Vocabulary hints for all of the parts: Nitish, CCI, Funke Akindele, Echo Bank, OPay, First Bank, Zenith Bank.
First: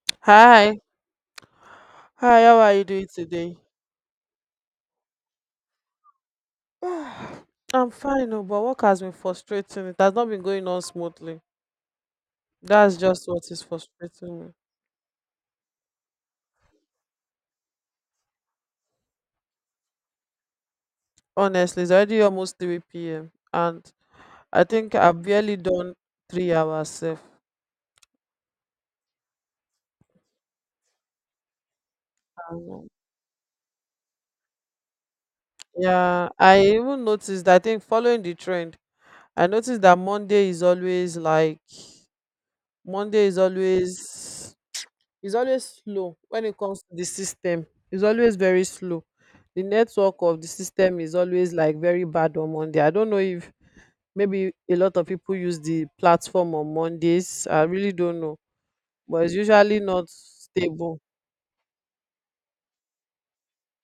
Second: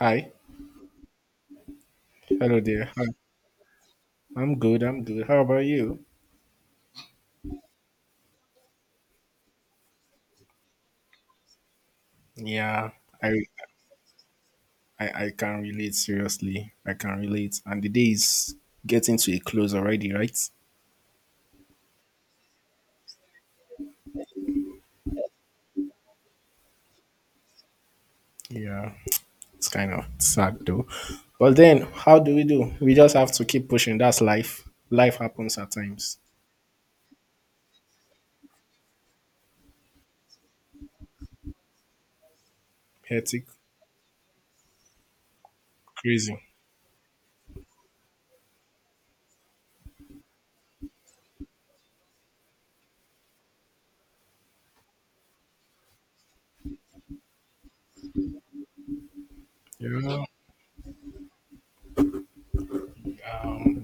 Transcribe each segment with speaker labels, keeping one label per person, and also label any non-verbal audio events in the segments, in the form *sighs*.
Speaker 1: Hi.
Speaker 2: Hi. Hi, how
Speaker 1: Hello
Speaker 2: are you
Speaker 1: there. Hi.
Speaker 2: doing today? *sighs*
Speaker 1: I'm good. I'm good. How about you?
Speaker 2: Ah, I'm fine, oh, but work has been frustrating. It has not been going on smoothly.
Speaker 1: Yeah,
Speaker 2: That's just what
Speaker 1: I,
Speaker 2: is frustrating me.
Speaker 1: I can relate seriously. I can relate. And the day is getting to a close already, right?
Speaker 2: Honestly, it's already almost 3 p.m. and I think I've barely done 3 hours sef.
Speaker 1: Yeah. It's kind of sad though. But then how do?
Speaker 2: Um,
Speaker 1: We just have to keep pushing. That's life. Life happens at times.
Speaker 2: Yeah, I even noticed, I think following the trend, I noticed that Monday is always like, Monday is
Speaker 1: Hectic,
Speaker 2: always It's always slow
Speaker 1: crazy.
Speaker 2: when it comes to the system. It's always very slow. The network of the system is always like very bad on Monday. I don't know if maybe a lot of people use the platform on Mondays. I really don't know, but it's usually not
Speaker 1: Yeah.
Speaker 2: stable.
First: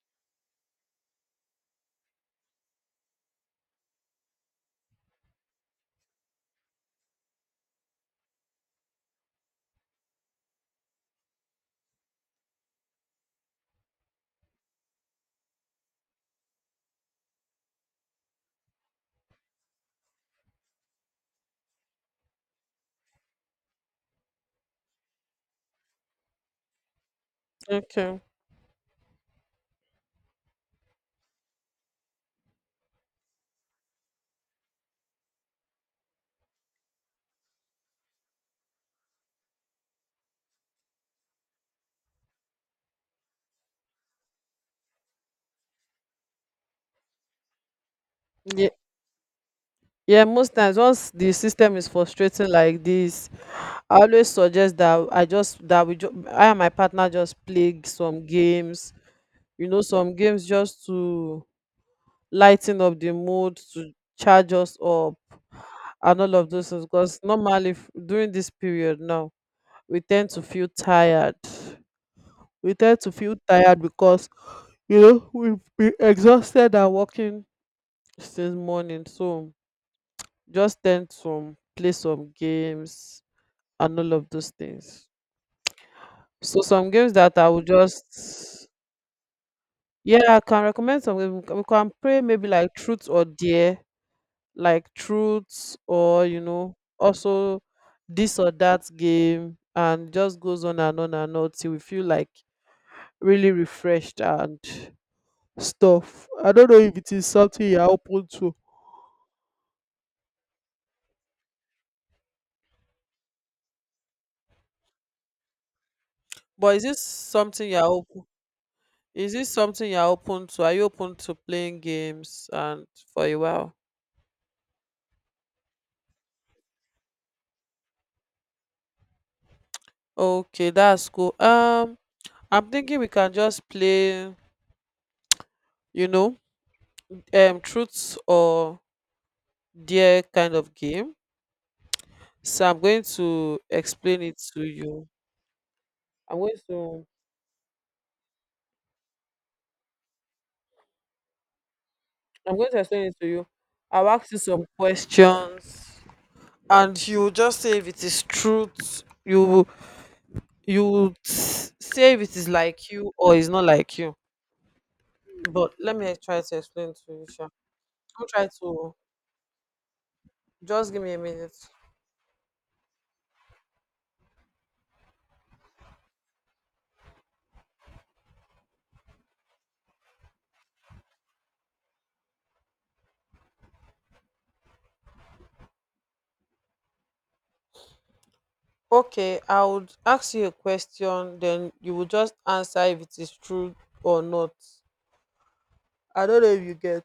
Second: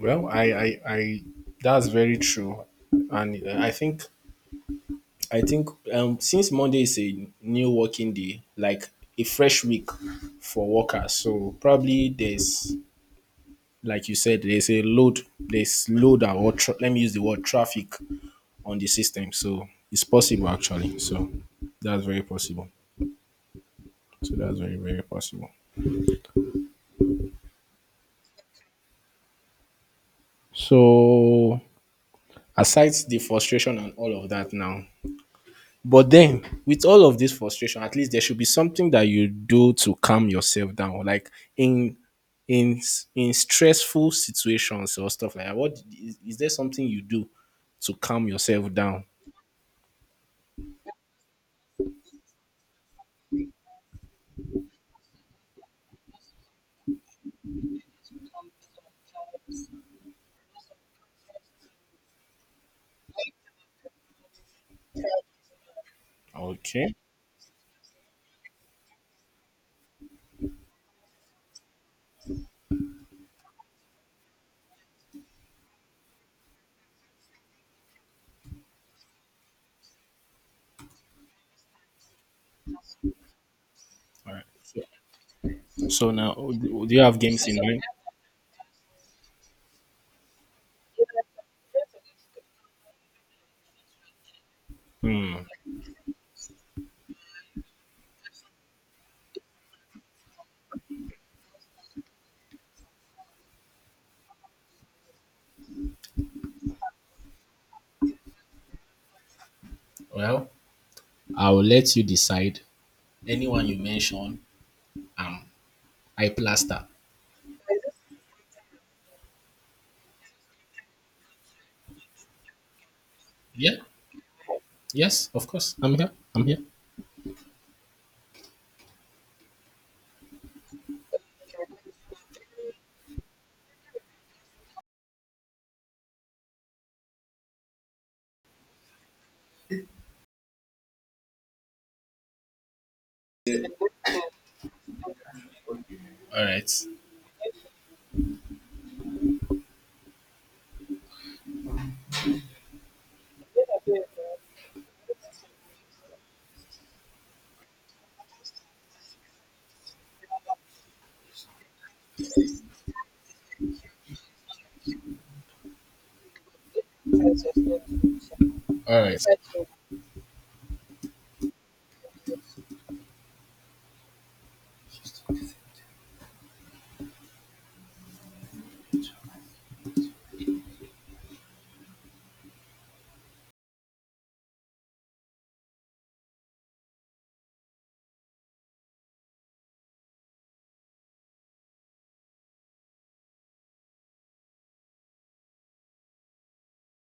Speaker 1: Well, I that's very true. And I think since Monday is a new working day, like a fresh week for workers, so probably there's like you said, there's a load, there's load or tra- let me use the word traffic on the system. So it's possible actually. So that's very possible. So that's very very possible.
Speaker 2: Okay.
Speaker 1: So aside the frustration and all of that now, but then, with all of this frustration, at least there should be something that you do to calm yourself down. Like in in stressful situations or stuff like that. Is there something you do to calm
Speaker 2: Yeah.
Speaker 1: yourself down?
Speaker 2: Yeah, most times once the system is frustrating like this, I always suggest that I just that we ju- I and my partner just play some games. Some games just to lighten up the mood, to charge us up, and all of those things
Speaker 1: Okay.
Speaker 2: because normally during this period now we tend to feel tired, because we've been exhausted and working since morning, so just tend to play some games and all of
Speaker 1: All right.
Speaker 2: those things.
Speaker 1: So, so now, oh,
Speaker 2: So, some
Speaker 1: do you
Speaker 2: games
Speaker 1: have
Speaker 2: that
Speaker 1: games
Speaker 2: I
Speaker 1: in
Speaker 2: would
Speaker 1: mind?
Speaker 2: just yeah, I can recommend some games. We can play maybe like truth or dare, like
Speaker 1: Hmm.
Speaker 2: truths, or also this or that game, and just goes on and on and on till we feel like really refreshed and stuff. I don't know if it is something you're open to,
Speaker 1: Well, I will let you decide. Anyone you mention, um, I
Speaker 2: but
Speaker 1: plaster.
Speaker 2: is this something you're open to? Are you open to playing games and for a while?
Speaker 1: Yeah. Yes. Of course. I'm here. I'm here.
Speaker 2: Okay, that's cool. I'm thinking we can just play, you know truths or dare kind of game. So I'm going to explain it to you. I'm
Speaker 1: All
Speaker 2: going
Speaker 1: right.
Speaker 2: to I'm going to explain it to you. I'll ask you some questions and you just say if it is truth, you say if it is like you or it's not like you. But let me try to explain to you, Sha. I'll try to
Speaker 1: All right.
Speaker 2: Just give me a minute. Okay, I would ask you a question, then you will just answer if it is true or not. I don't know if you get.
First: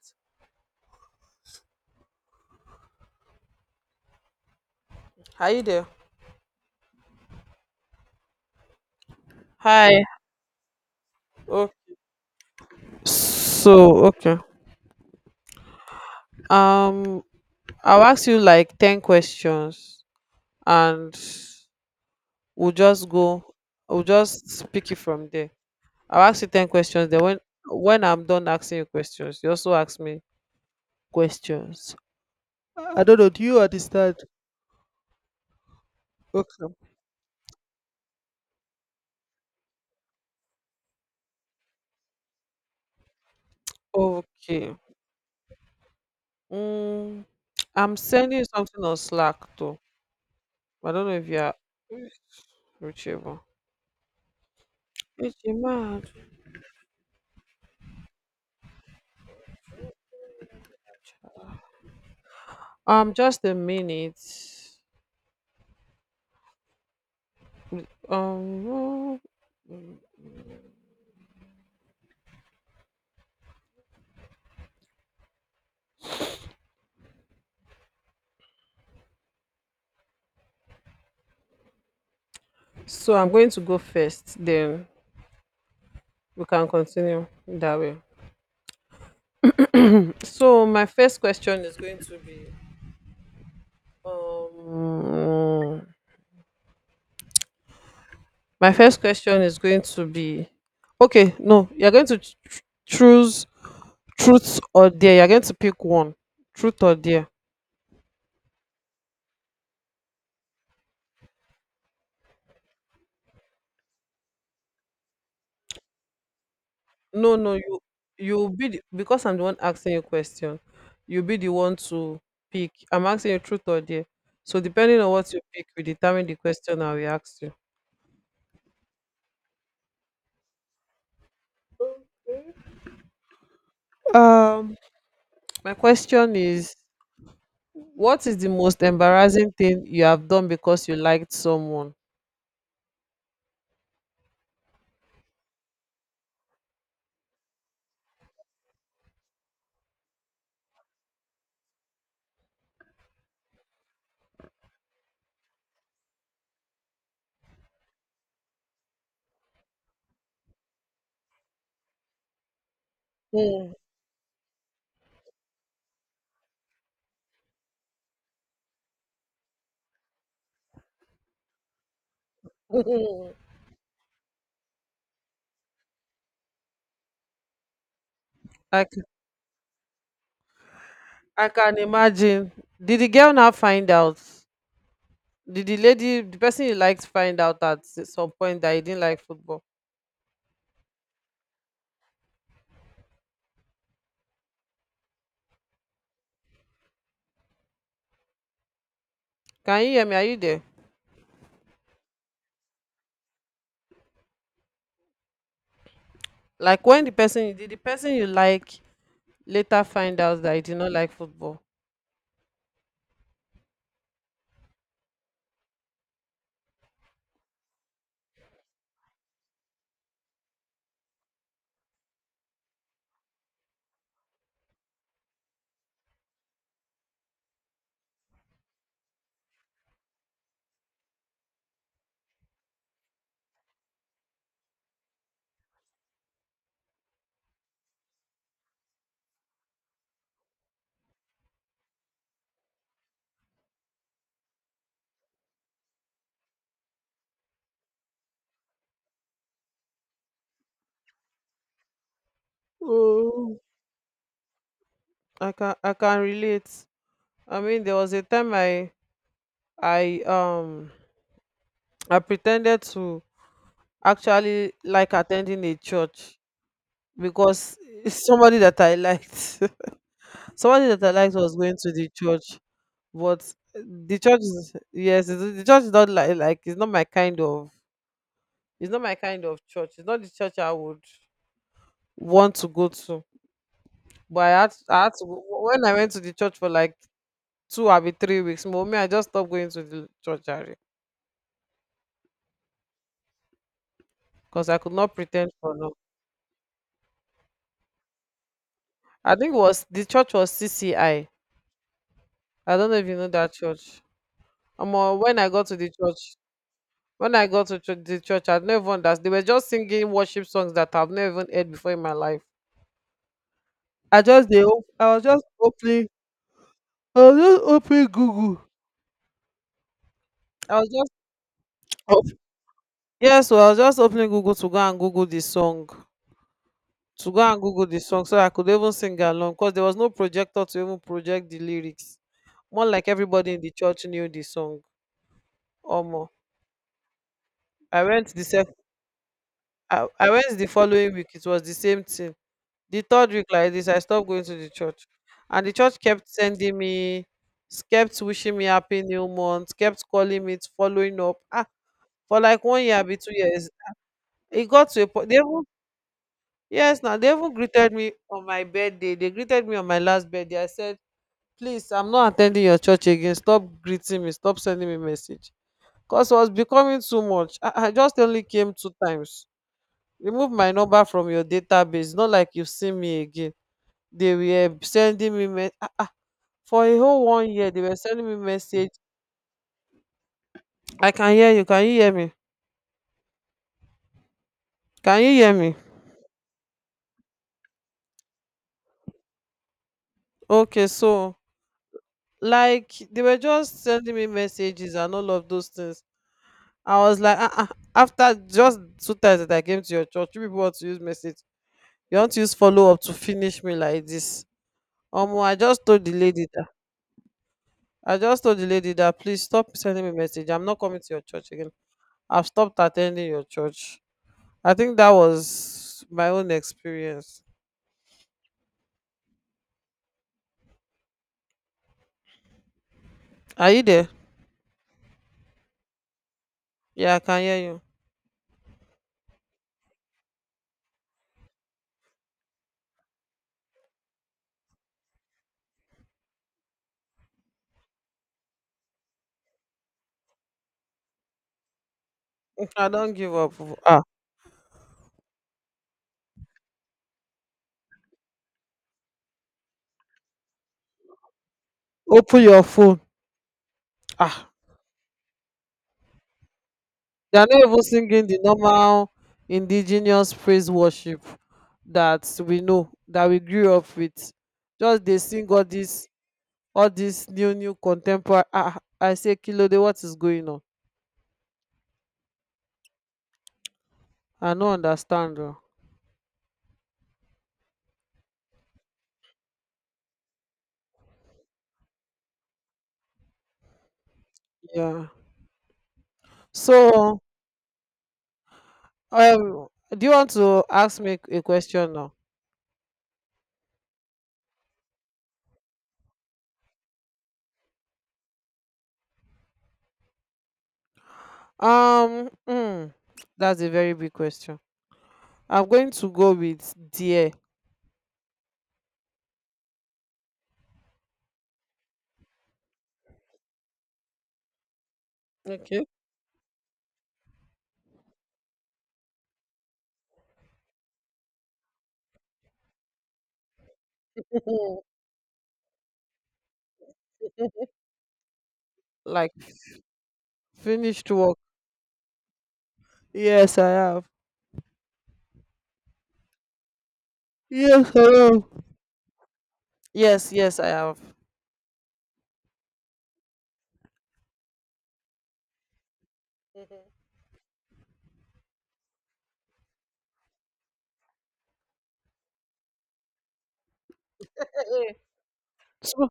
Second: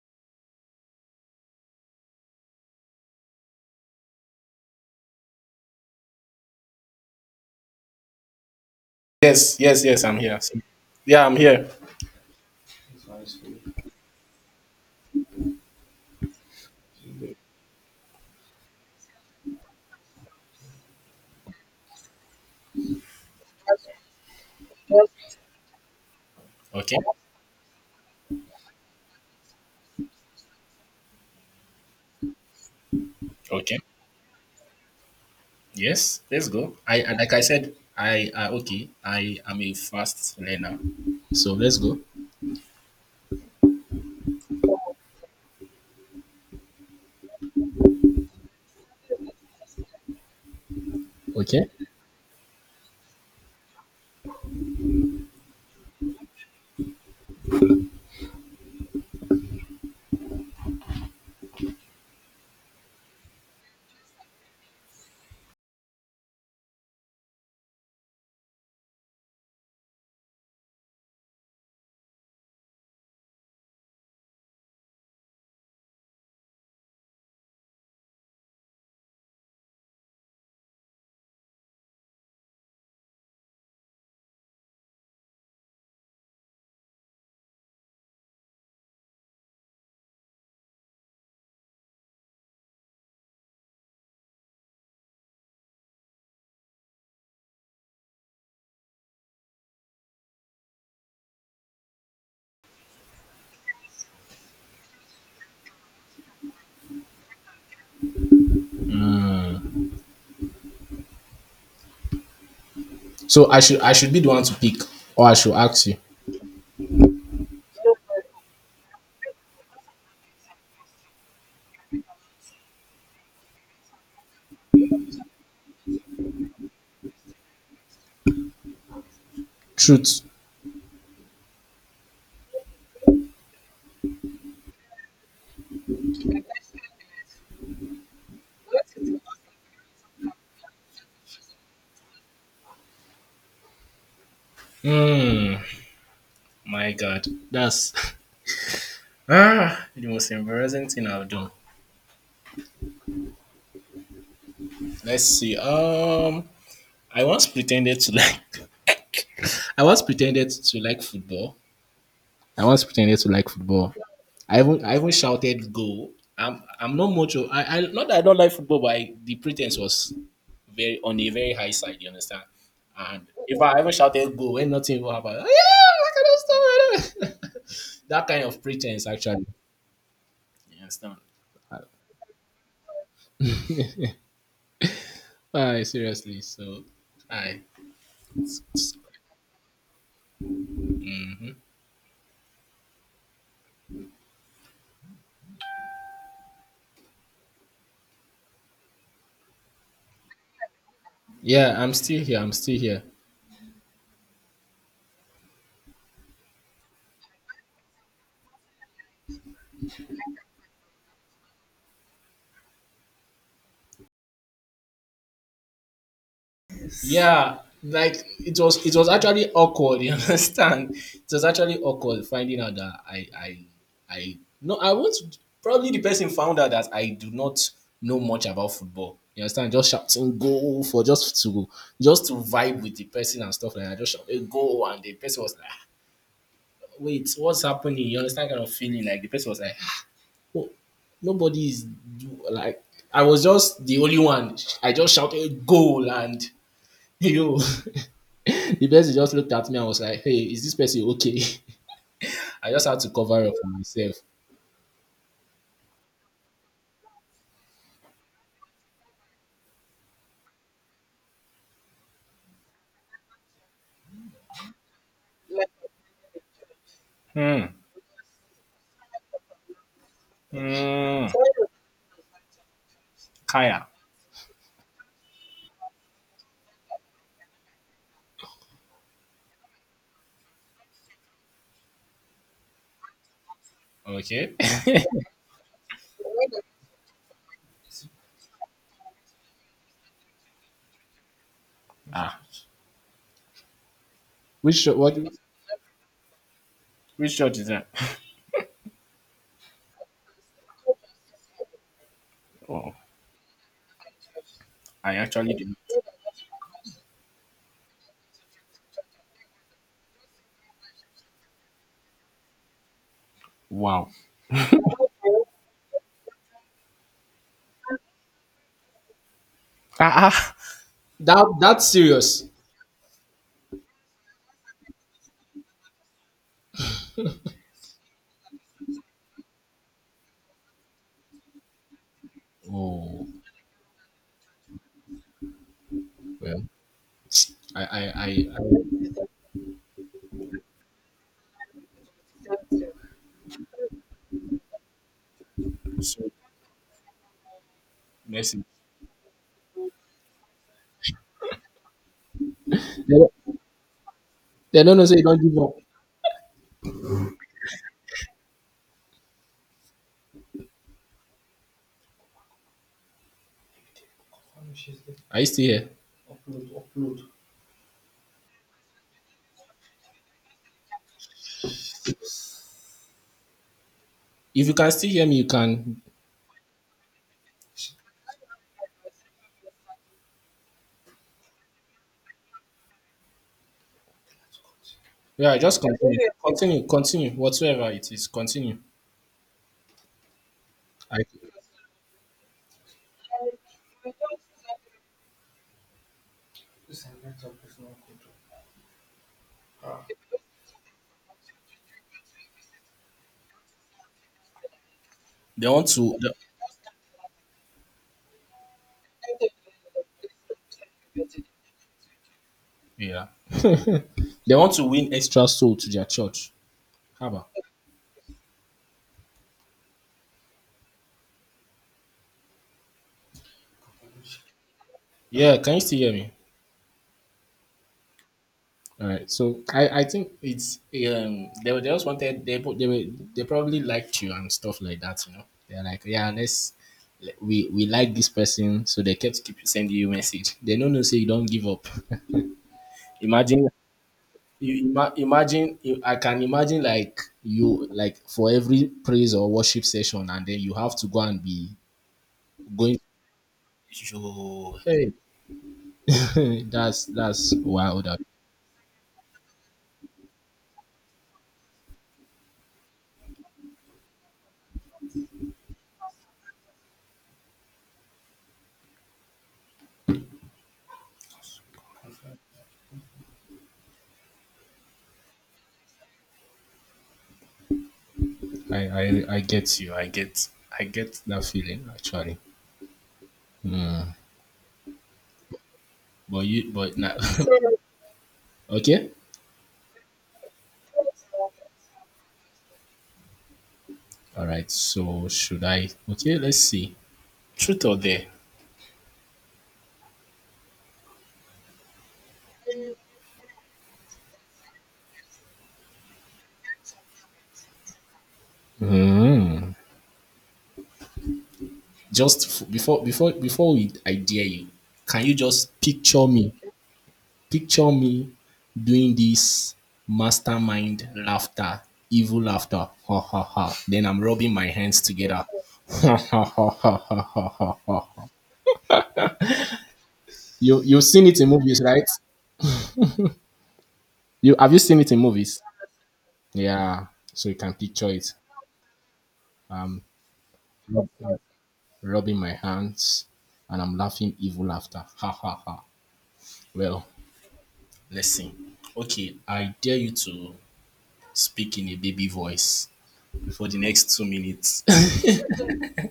Speaker 2: Are you there?
Speaker 1: Yes, yes,
Speaker 2: Hi.
Speaker 1: yes, I'm here. So, yeah, I'm here.
Speaker 2: So, okay. Um, I'll ask you like 10 questions, and we'll just go, we'll just pick it from there. I'll ask you 10
Speaker 1: Okay,
Speaker 2: questions. Then when I'm done asking you questions, you also ask me questions. I don't know. Do you
Speaker 1: okay.
Speaker 2: understand?
Speaker 1: Yes, let's go.
Speaker 2: Okay.
Speaker 1: I and like I said, I okay. I am a fast learner, so let's go.
Speaker 2: Okay. Mm, I'm sending you something on Slack too. I don't know if you're
Speaker 1: Okay.
Speaker 2: reachable. It's mad. Just a minute. Um, so I'm going to go first, then we can continue that way. So my first question is going to be, um my first question is going to be okay, no, you're going to choose truth or dare. You're going to pick one. Truth or dare.
Speaker 1: So I should be the one to pick, or I should ask you.
Speaker 2: No, no, you'll be the, because I'm the one asking you question. You'll be the one to pick. I'm asking you truth or dare. So depending on what you pick, we determine the question I will ask you.
Speaker 1: Truth.
Speaker 2: Um, my question is, what is the most embarrassing thing you have done because you liked someone?
Speaker 1: Hmm. My God, that's, *laughs* ah, the most embarrassing thing I've done. Let's see. I once pretended to like. *laughs* I once pretended to like football. I once pretended to like
Speaker 2: Hmm.
Speaker 1: football. I even shouted goal. I'm not much of, I not that I don't like football, but I, the pretense was very on a very high side, you understand? And
Speaker 2: *laughs*
Speaker 1: if I ever shouted goal when nothing will happen, yeah, I cannot stop it. *laughs* That kind of
Speaker 2: I c-
Speaker 1: pretense actually. You understand?
Speaker 2: I can imagine. Did the girl now find out? Did the
Speaker 1: I
Speaker 2: lady, the
Speaker 1: seriously.
Speaker 2: person you
Speaker 1: So
Speaker 2: liked, find out
Speaker 1: I
Speaker 2: at some point that you didn't like football? Can you hear me? Are you there?
Speaker 1: Yeah, I'm still here. I'm still here.
Speaker 2: Like, when the person you like later find out that you did not like football.
Speaker 1: Yeah, like it was actually awkward, you, *laughs* understand? It was actually awkward finding out that I no I want to, probably the person found out that I do not know much about football. You understand? Just shouting goal for just to vibe with the person and stuff like that. I just shouting goal and the person was like, "Ah, wait, what's happening?" You understand kind of feeling? Like the person was like, oh, nobody is do- like I was just the only one. I just shouted goal and, yo, *laughs* the person just looked at me and was like, "Hey, is this person okay?" *laughs* I just had to cover up
Speaker 2: Oh,
Speaker 1: for myself.
Speaker 2: I can relate. I mean, there was a time, I *tsk* I pretended to actually like attending a church
Speaker 1: Hmm.
Speaker 2: because *laughs* it's somebody that I liked, *laughs* somebody that I
Speaker 1: Mm.
Speaker 2: liked was going to the church, but
Speaker 1: Kaya.
Speaker 2: the church is, yes, the church is not like it's not my kind of church. It's not the church I would want to go to. But I
Speaker 1: Okay.
Speaker 2: had
Speaker 1: *laughs*
Speaker 2: I had to, when I went to the church for like 2 or 3 weeks, mommy, I just stopped going to the church
Speaker 1: Ah.
Speaker 2: because
Speaker 1: Which
Speaker 2: I could
Speaker 1: shot?
Speaker 2: not
Speaker 1: What?
Speaker 2: pretend for long.
Speaker 1: Which shot is that? *laughs*
Speaker 2: I think it was, the church was CCI. I don't
Speaker 1: Oh,
Speaker 2: know if you know that church. Um,
Speaker 1: I
Speaker 2: when I
Speaker 1: actually
Speaker 2: got
Speaker 1: did.
Speaker 2: to the church, when I got to church, the church, I never understood. They were just singing worship songs that I've never even heard before in my life.
Speaker 1: Wow.
Speaker 2: I just they op- I was just opening I was just opening Google.
Speaker 1: Ah, ah.
Speaker 2: I was just
Speaker 1: That that's
Speaker 2: op-
Speaker 1: serious.
Speaker 2: Yes, yeah, so I was just opening Google to go and Google the song. So I could even sing along, because there was no projector to even project the lyrics, more like
Speaker 1: Oh
Speaker 2: everybody in the church knew the song, or more.
Speaker 1: well. I I
Speaker 2: i went
Speaker 1: I,
Speaker 2: the
Speaker 1: I,
Speaker 2: sef- I went the following week, it was the same thing. The third week, like this, I stopped going to the church, and the church kept
Speaker 1: so,
Speaker 2: sending me, kept wishing
Speaker 1: Messi.
Speaker 2: me happy new month, kept calling me, following up for like one year be
Speaker 1: they
Speaker 2: two
Speaker 1: don't
Speaker 2: years It
Speaker 1: they
Speaker 2: got
Speaker 1: don't
Speaker 2: to
Speaker 1: know
Speaker 2: a
Speaker 1: say you
Speaker 2: point they
Speaker 1: don't give
Speaker 2: even,
Speaker 1: up.
Speaker 2: yes, now they even greeted me on my birthday, they greeted me on my last birthday. I said, please, I'm not attending your church again, stop greeting me, stop sending me
Speaker 1: Are you
Speaker 2: message,
Speaker 1: still here?
Speaker 2: cause it was becoming too much. I just only came two times. Remove my number from your database, not like you see me again. They
Speaker 1: If you
Speaker 2: were
Speaker 1: can still hear
Speaker 2: sending
Speaker 1: me, you
Speaker 2: me me ah
Speaker 1: can.
Speaker 2: ah for a whole one year they were sending me message. I can hear you. Can you hear me? Can you hear
Speaker 1: Yeah,
Speaker 2: me?
Speaker 1: just continue, continue, whatsoever it is, continue.
Speaker 2: Okay,
Speaker 1: I
Speaker 2: so, like, they were just sending me messages and all of those things. I was like, ah, ah, after just two times that I came to your church, you people want to use message, you want to use follow up to finish me like this. Omo,
Speaker 1: They want to the,
Speaker 2: I just told the lady that, please stop sending me message, I'm not coming to your church again, I've stopped attending
Speaker 1: yeah.
Speaker 2: your church.
Speaker 1: They want
Speaker 2: I
Speaker 1: to
Speaker 2: think that
Speaker 1: win extra soul to their
Speaker 2: was my own
Speaker 1: church.
Speaker 2: experience.
Speaker 1: Haba.
Speaker 2: Are you there?
Speaker 1: Yeah, can you still hear me?
Speaker 2: Yeah, I can hear you.
Speaker 1: All right. So, I think it's, they were, they just wanted, they put, they were, they probably liked you and stuff like that, you know. They're like, yeah, let's, we like this person, so they kept keep sending you message. They don't know say you don't give up.
Speaker 2: *laughs* I don't give up.
Speaker 1: Imagine
Speaker 2: Ah,
Speaker 1: you, imagine you, I can imagine like you like for every praise or worship session and then you have to go and be
Speaker 2: open your phone.
Speaker 1: going,
Speaker 2: Ah,
Speaker 1: hey, *laughs*
Speaker 2: they are
Speaker 1: that's
Speaker 2: not even
Speaker 1: wild.
Speaker 2: singing the normal indigenous praise worship that we know, that we grew up with. Just they sing all this, new new contemporary, ah, I say kilode, what is going on. I no understand o.
Speaker 1: I I get you. I get that feeling actually.
Speaker 2: Yeah,
Speaker 1: But you but now,
Speaker 2: so
Speaker 1: *laughs* okay.
Speaker 2: um do you want to ask me a question now?
Speaker 1: All right. So should I? Okay. Let's see. Truth or dare?
Speaker 2: um mm, that's a very big question. I'm going to go with dear.
Speaker 1: Just before we, I dare you. Can you just
Speaker 2: Okay.
Speaker 1: picture me? Picture me doing this mastermind laughter, evil laughter. Ha ha ha. Then I'm rubbing
Speaker 2: *laughs*
Speaker 1: my hands together. *laughs* Ha ha ha ha ha ha ha.
Speaker 2: Like,
Speaker 1: You, you've
Speaker 2: finished
Speaker 1: seen
Speaker 2: work.
Speaker 1: it in movies, right?
Speaker 2: Yes, I have.
Speaker 1: You have, you seen it in movies? Yeah, so you can
Speaker 2: Yes, I
Speaker 1: picture it.
Speaker 2: have.
Speaker 1: Um,
Speaker 2: Yes, yes, I have.
Speaker 1: rub- rubbing my hands, and I'm laughing evil laughter. Ha ha ha. Well, let's see. Okay, I dare you to speak in a baby voice for the next two
Speaker 2: Eh,
Speaker 1: minutes.
Speaker 2: eh, two,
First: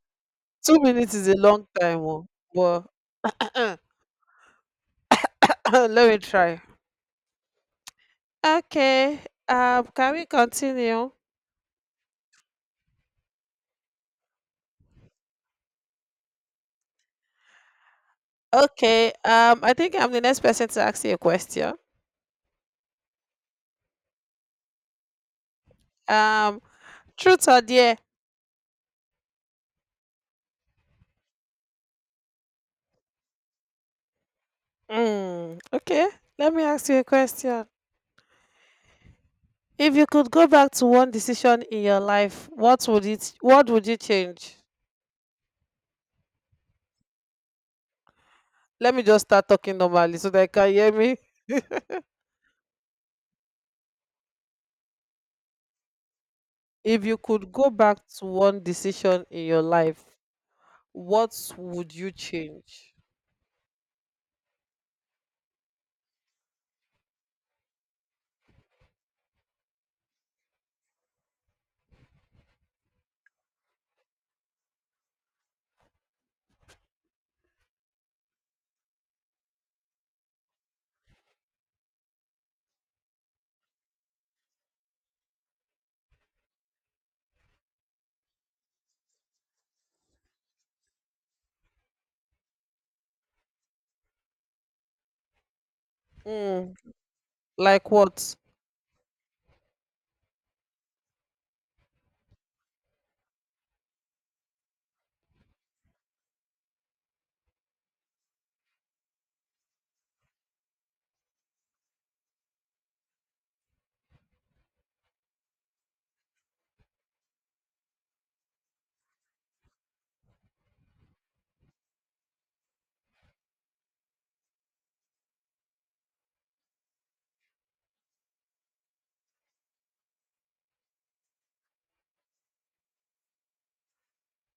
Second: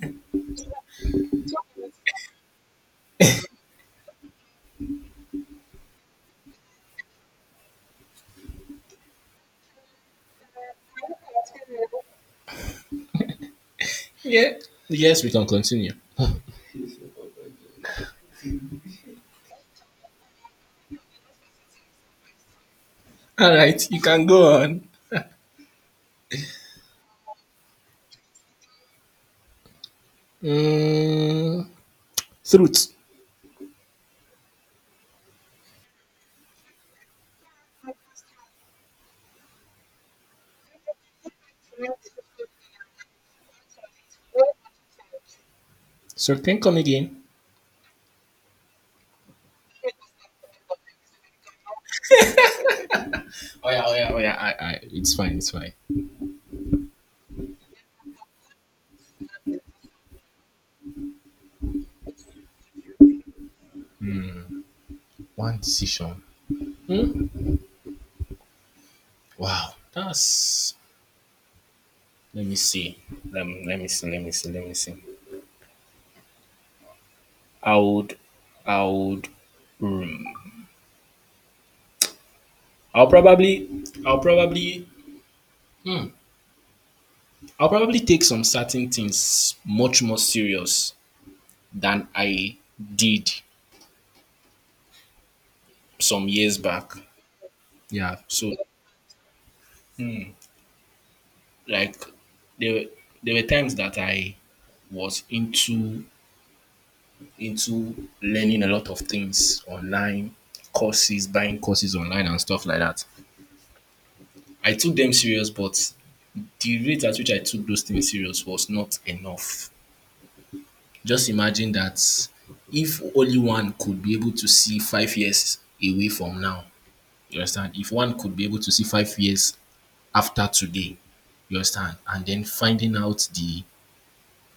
Speaker 2: 2 minutes is a long time oh, but *coughs* *clears throat* let me try. Okay. Can we continue?
Speaker 1: *laughs* Yeah. Yes, we can continue.
Speaker 2: Okay. I think I'm the next person to ask you a question.
Speaker 1: All right, you can go on.
Speaker 2: Um, Truth or dare?
Speaker 1: Mm, throat.
Speaker 2: Mm, okay. Let me ask you a question. If you could go back to one decision in your life, what would it? What would you change?
Speaker 1: So can you come again?
Speaker 2: Let me just start talking normally so that you can hear me.
Speaker 1: Oh yeah, oh yeah, oh yeah. It's fine, it's fine.
Speaker 2: If you could go back to one decision in your life, what would you change?
Speaker 1: One decision. Hmm? Wow, that's, let me see. Let me see. Let me see. Let me see. I would. I would. I'll probably. Hmm, I'll probably take some certain things much more serious than I did some years
Speaker 2: Mm,
Speaker 1: back.
Speaker 2: like
Speaker 1: Yeah.
Speaker 2: what?
Speaker 1: So like there were there were times that I was into learning a lot of things online, courses, buying courses online and stuff like that. I took them serious, but the rate at which I took those things serious was not enough. Just imagine that if only one could be able to see 5 years away from now, you understand? If one could be able to see 5 years after today, you understand? And then finding out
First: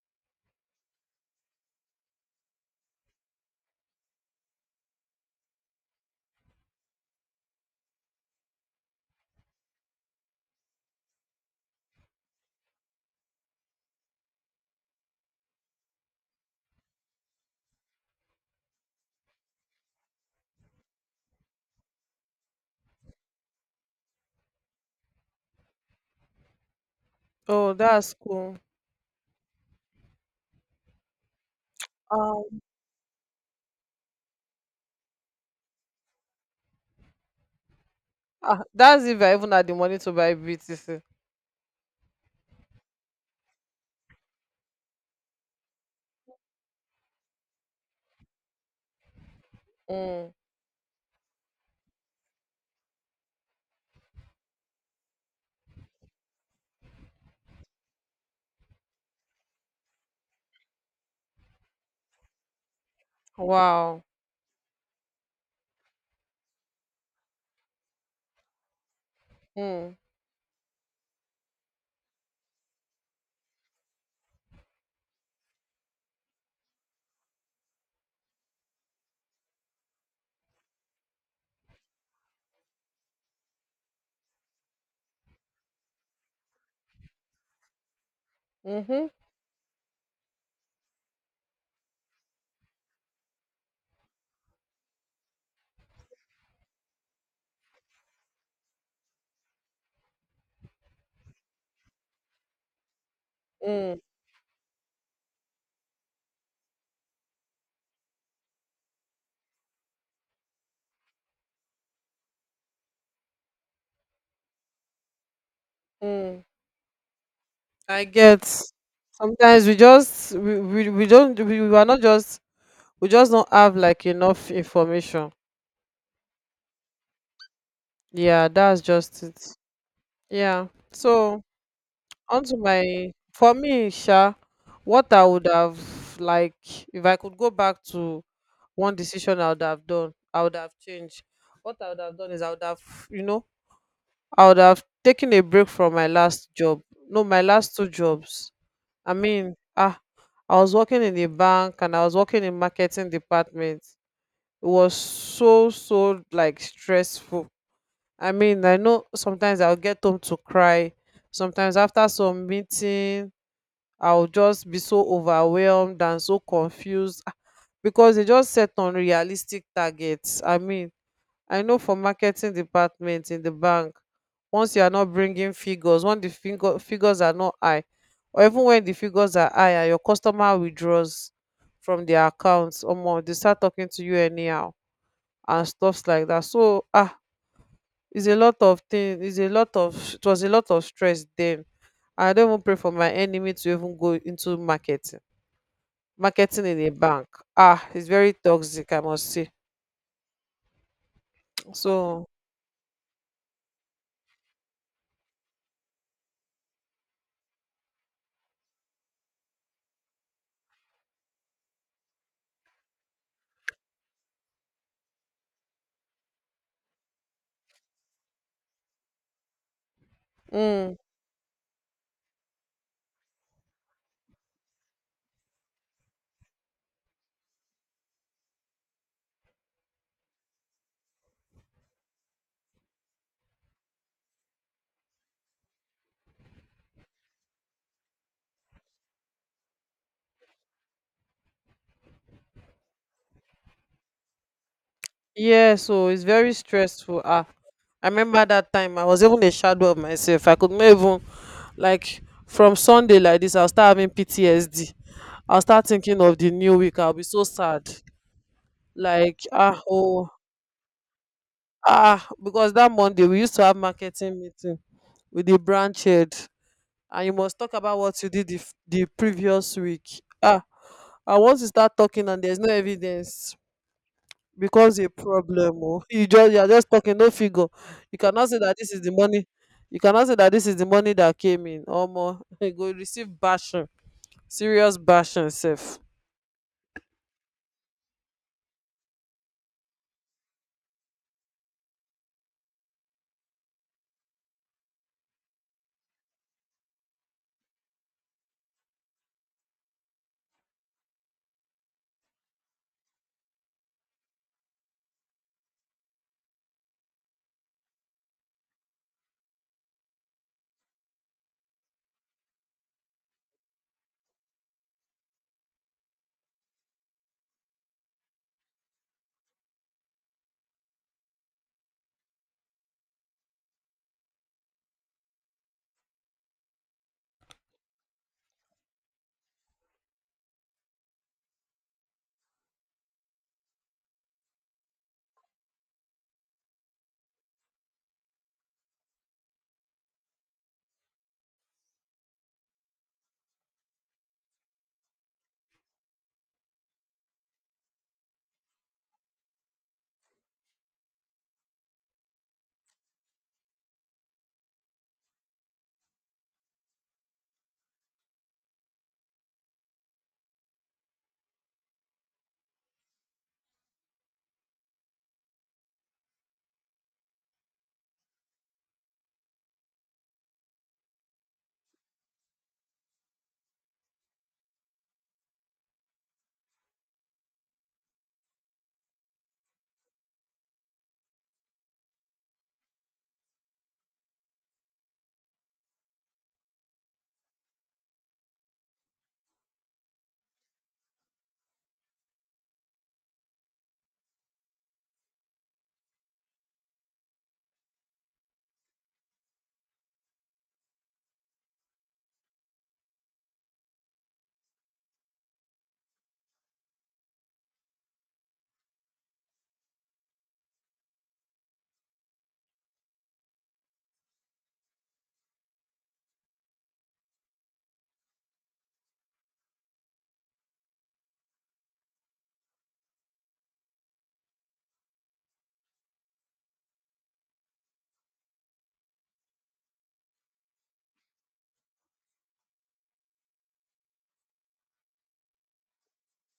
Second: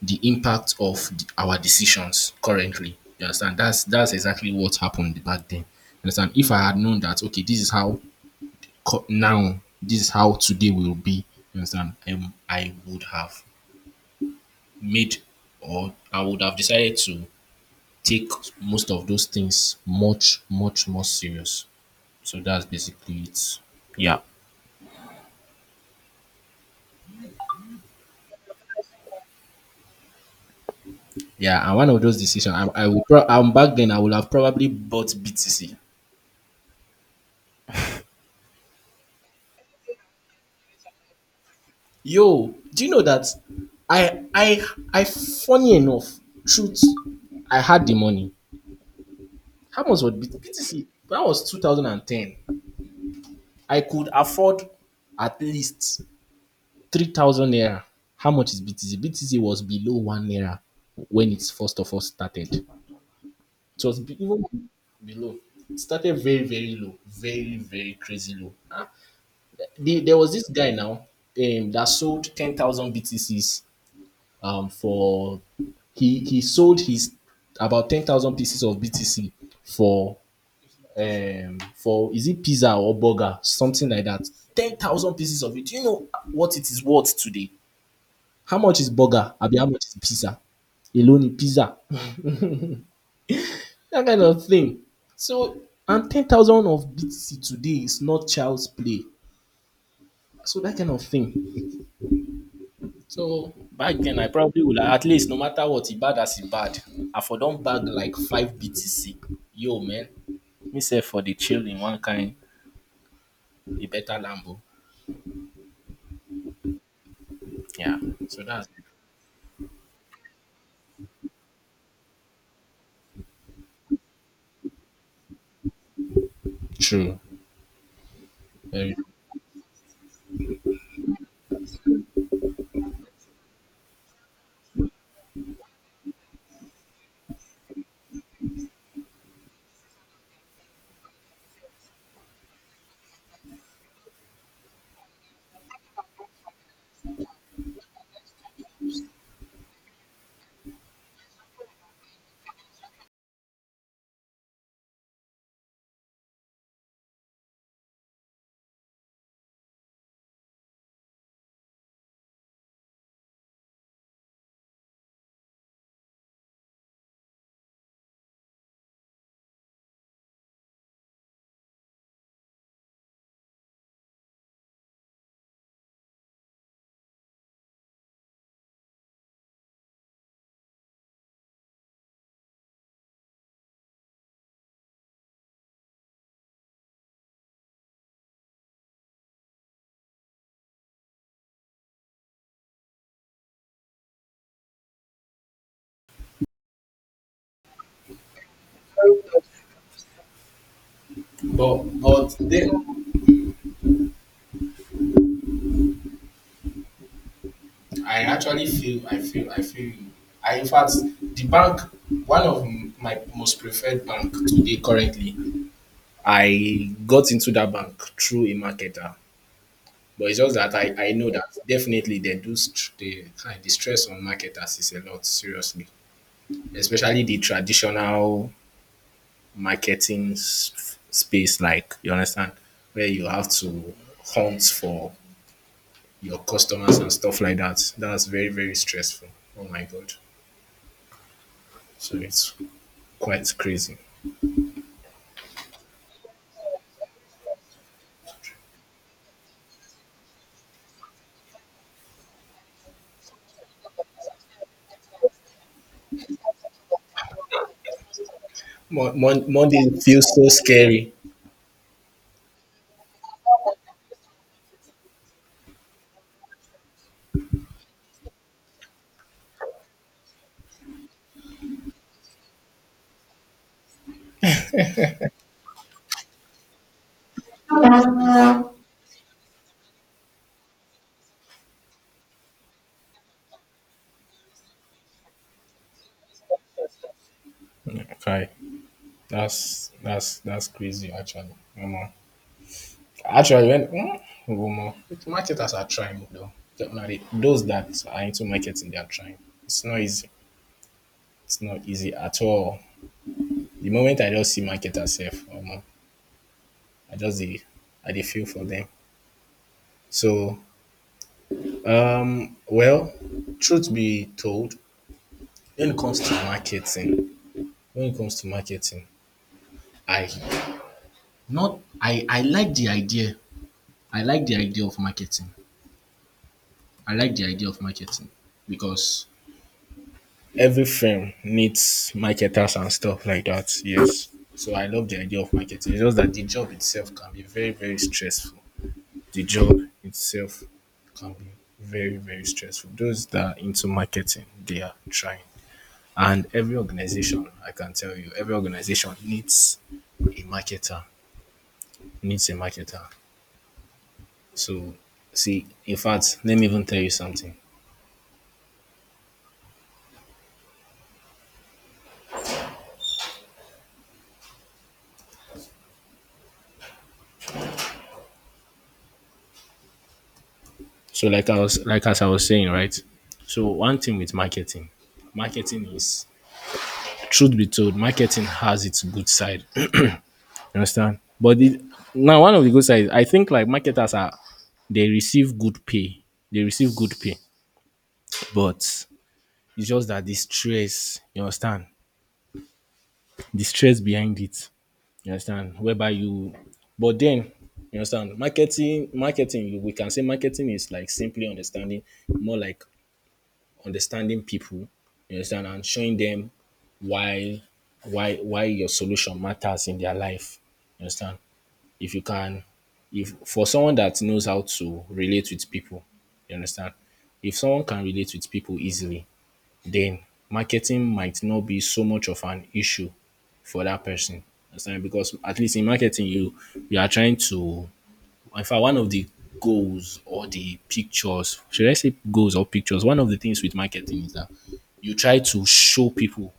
Speaker 1: the impact of the, our decisions currently, you understand? That's exactly what happened back then. You understand? If I had known that, okay, this is how today will be, you understand? I would have made, or I would have decided to take most of those things much, much more serious. So that's basically it. Yeah.
Speaker 2: Oh, that's cool.
Speaker 1: Yeah, and one of those decisions, I'm back then. I would have probably bought BTC.
Speaker 2: Ah, that's if I even had the money to buy BTC.
Speaker 1: Yo, do you know that? I, I, I. Funny enough, truth, I had the money. How much was
Speaker 2: Mm.
Speaker 1: BTC? BTC? That was 2010. I could afford at least 3,000 naira. How much is BTC? BTC was below one naira when it first of all started.
Speaker 2: Wow.
Speaker 1: Even below. It started very, very low, very, very crazy low. Ah,
Speaker 2: Mm.
Speaker 1: the, there was this guy now that sold 10,000 BTCs, for he sold his about 10,000 pieces of BTC for, for, is it pizza or burger, something like that. 10,000 pieces of it. Do you know what it is worth today? How much is
Speaker 2: Mhm.
Speaker 1: burger? Abi how much is pizza? Alone pizza. *laughs* That kind of thing. So, and 10,000 of BTC today is not child's play. So, that kind of thing. So, back
Speaker 2: Mm.
Speaker 1: then, I probably would at least, no matter what, e bad as e bad, I for don bag like 5 BTC. Yo, man. Me say for the chill in one kind, a better Lambo.
Speaker 2: Mm.
Speaker 1: Yeah.
Speaker 2: I get.
Speaker 1: So, that's
Speaker 2: Sometimes we are not just, we just don't have like enough information.
Speaker 1: true.
Speaker 2: Yeah, that's
Speaker 1: Very true.
Speaker 2: just it. Yeah. So onto my for me, Sha, what I would have, like, if I could go back to one decision I would have done, I would have changed. What I would have done is you know, I would have taken a break from my last job. No, my last two jobs. I mean, I was working in the bank and I was working in marketing department. It was so so like stressful. I mean, I know sometimes I'll get home to cry. Sometimes after some meeting, I'll just be so overwhelmed and so confused, because they just set unrealistic targets. I mean, I know for marketing department in the bank, once you are not bringing figures, when the figures are not high, or even when the figures are high and your customer withdraws from their accounts, omo, they start talking to you anyhow and stuffs like that, so it's a lot of things, it was a lot of stress then. I don't even pray for my enemy to even go into marketing, marketing in a bank. It's very toxic, I must say. So.
Speaker 1: But then, I actually feel, I feel you. I, in fact, the bank, one of my most preferred bank today currently, I got into that bank through a marketer. But it's just that
Speaker 2: Mm.
Speaker 1: I know that definitely they do the stress on marketers is a lot, seriously. Especially the traditional space, like, you understand, where you have to hunt for your customers and stuff like that. That's very, very stressful. Oh my God. So it's quite crazy.
Speaker 2: Yeah, so it's very stressful. I remember that time I was even a shadow of myself. I could not even like from Sunday like this. I'll start having PTSD. I'll start thinking of the new week. I'll be so sad. Like
Speaker 1: Monday feels so scary.
Speaker 2: because that Monday we used to have marketing meeting with the branch head, and you must talk about what you did the previous week. I want to start talking and there's no evidence. Becomes a problem oh *laughs* you are just talking, no figure. You cannot say that this is the money. You cannot say that this is the money that came in, omo. *laughs* You go receive bashing, serious bashing sef.
Speaker 1: Okay, that's that's crazy actually. Omo. Actually, when, mm, omo, marketers are trying though. Definitely, those that are into marketing, they are trying. It's not easy. It's not easy at all. The moment I just see marketers, sef, omo, I just the I dey feel for them. So, well, truth be told, when it comes to marketing, when it comes to marketing, I not I I like the idea, I like the idea of marketing. I like the idea of marketing because every firm needs marketers and stuff like that. Yes. So I love the idea of marketing. It's just that the job itself can be very, very stressful. The job itself can be very, very stressful. Those that are into marketing, they are trying. And every organization, I can tell you, every organization needs a marketer, needs a marketer. So, see, in fact, let me even tell you something. So like I was, like as I was saying, right? So one thing with marketing, marketing is, truth be told, marketing has its good side. You understand? But now one of the good sides, I think like marketers are, they receive good pay. They receive good pay. But it's just that the stress, you understand? The stress behind it. You understand? Whereby you, but then, you understand, marketing we can say marketing is like simply understanding, more like understanding people, you understand, and showing them why your solution matters in their life. You understand? If you can if for someone that knows how to relate with people, you understand? If someone can relate with people easily, then marketing might not be so much of an issue for that person. Understand? Because at least in marketing, you are trying to, in fact, one of the goals or the pictures, should I say goals or pictures? One of the things with marketing is that you try to show people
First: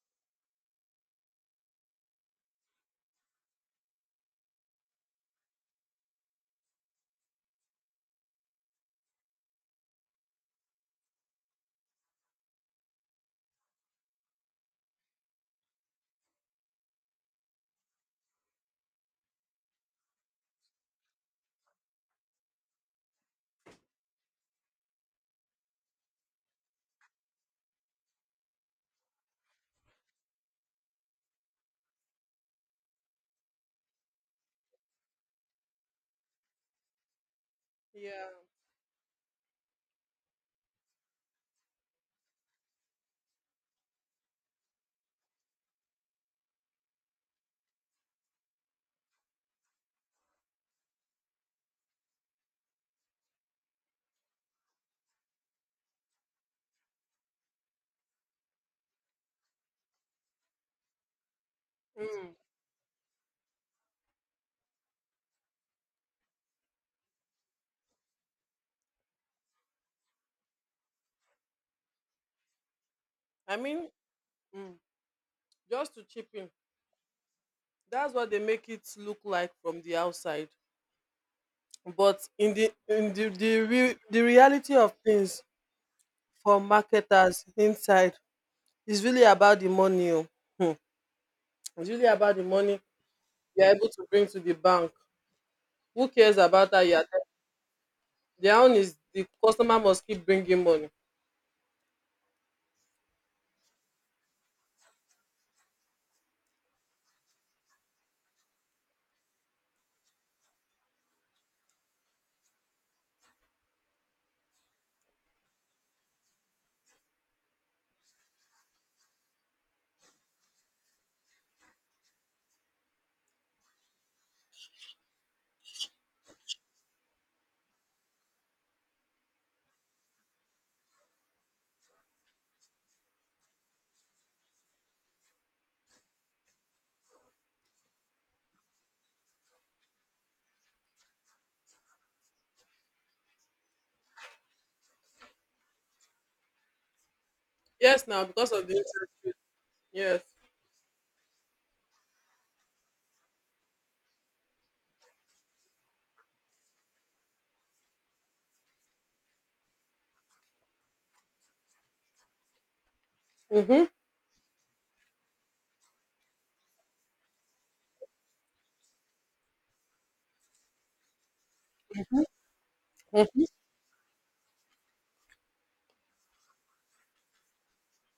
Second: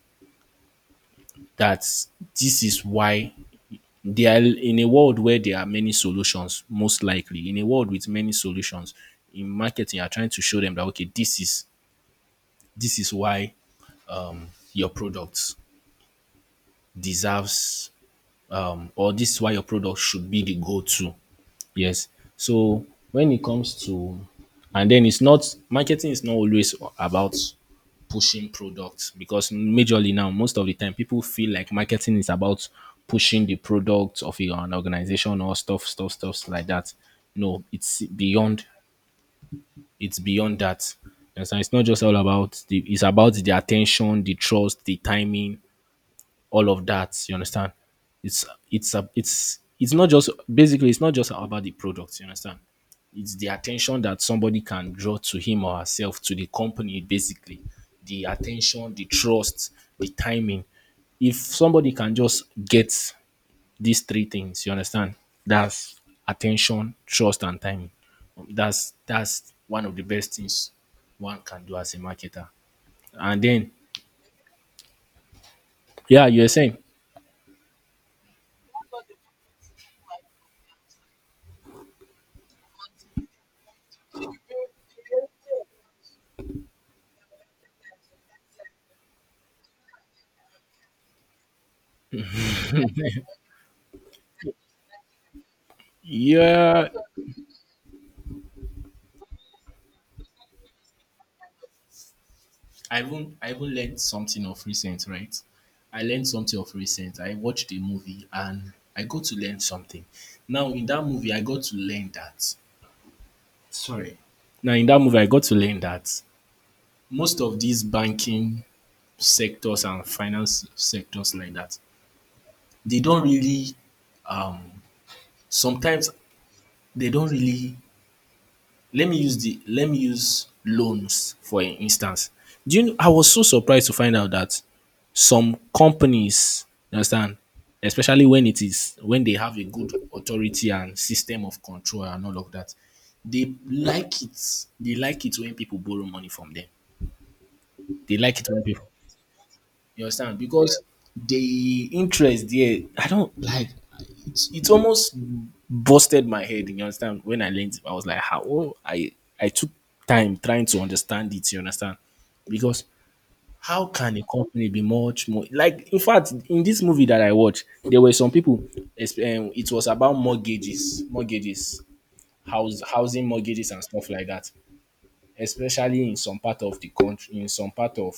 Speaker 1: that this is why they are in a world where there are many solutions, most likely in a world with many solutions. In marketing, you are trying to show them that, okay, this is why your product deserves, or this is why your product should be the go-to. Yes. So when it comes to, and then, it's not, marketing is not always about pushing products, because majorly now, most of the time, people feel like marketing is about pushing the product of your an organization or stuff like that. No,
Speaker 2: Yeah.
Speaker 1: it's beyond that. You understand? It's not just all about the, it's about the attention, the trust, the timing, all of that, you understand. It's it's a it's it's not just basically, it's not just about the product, you understand. It's the attention that somebody can draw to him or herself, to the company basically. The attention, the trust, the timing. If somebody can
Speaker 2: Mm,
Speaker 1: just get these three things, you understand, that's, attention, trust, and timing. That's one of the best things one can do as a marketer. And
Speaker 2: I
Speaker 1: then,
Speaker 2: mean, mm, just to
Speaker 1: yeah,
Speaker 2: chip
Speaker 1: you're
Speaker 2: in.
Speaker 1: saying.
Speaker 2: That's what they make it look like from the outside. But in the reality of things for marketers inside is really about the money. Oh. Hmm. It's really about the money you're able to bring to the bank. Who cares about that?
Speaker 1: Yeah,
Speaker 2: Their own is the customer must keep bringing money.
Speaker 1: I even learned something of recent, right? I learned something of recent. I watched a movie and I got to learn something. Now in that movie I got to learn that, sorry. Now in that movie I got to learn that most of these banking sectors and finance sectors like that, they don't really, sometimes they don't really, let me use the, let me use loans for instance. Do you know I was so surprised to find out that some companies, you understand, especially when it is, when they have a good authority and system of control and all of that, they like it. They like it when people borrow money from them.
Speaker 2: Yes,
Speaker 1: They
Speaker 2: now,
Speaker 1: like it
Speaker 2: because
Speaker 1: when
Speaker 2: of the
Speaker 1: people,
Speaker 2: interest rate.
Speaker 1: you
Speaker 2: Yes,
Speaker 1: understand, because the interest there, I don't like. It's almost busted my head. You understand? When I learned, I was like, how, I took time trying to understand it. You understand? Because how can a company be, much more like, in fact in this movie that I watched, there were some people it was about mortgages, house housing mortgages and stuff like that, especially in some part of the country, in some part of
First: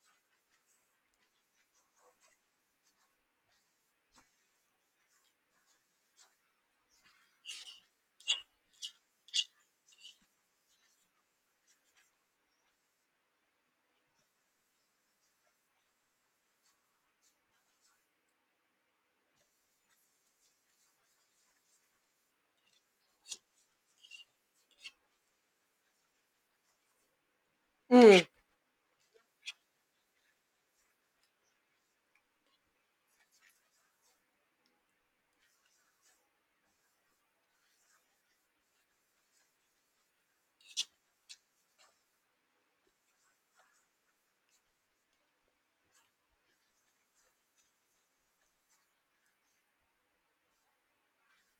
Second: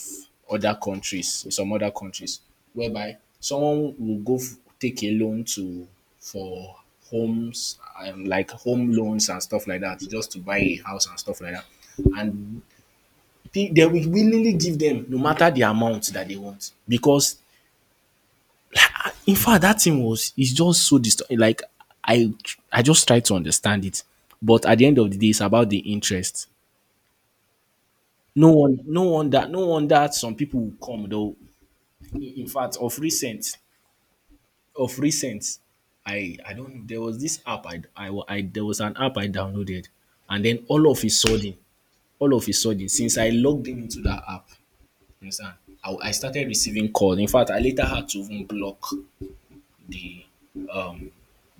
Speaker 1: other countries, in some other countries, whereby someone will go f- take a loan to, for homes, like home loans and stuff like that, just to buy a house and stuff like that. And they will willingly give them, no matter the amount that they want. Because, in fact, that thing was, it's just so distorted. Like I I just try to understand it. But at the end of the day, it's about the interest. No one, no one that, no one that, some people will come though. In fact, of recent, I don't there was this app I there was an app I downloaded, and then, all of a sudden since I logged in into that app, you understand, I started receiving calls. In fact, I later had to even block the, um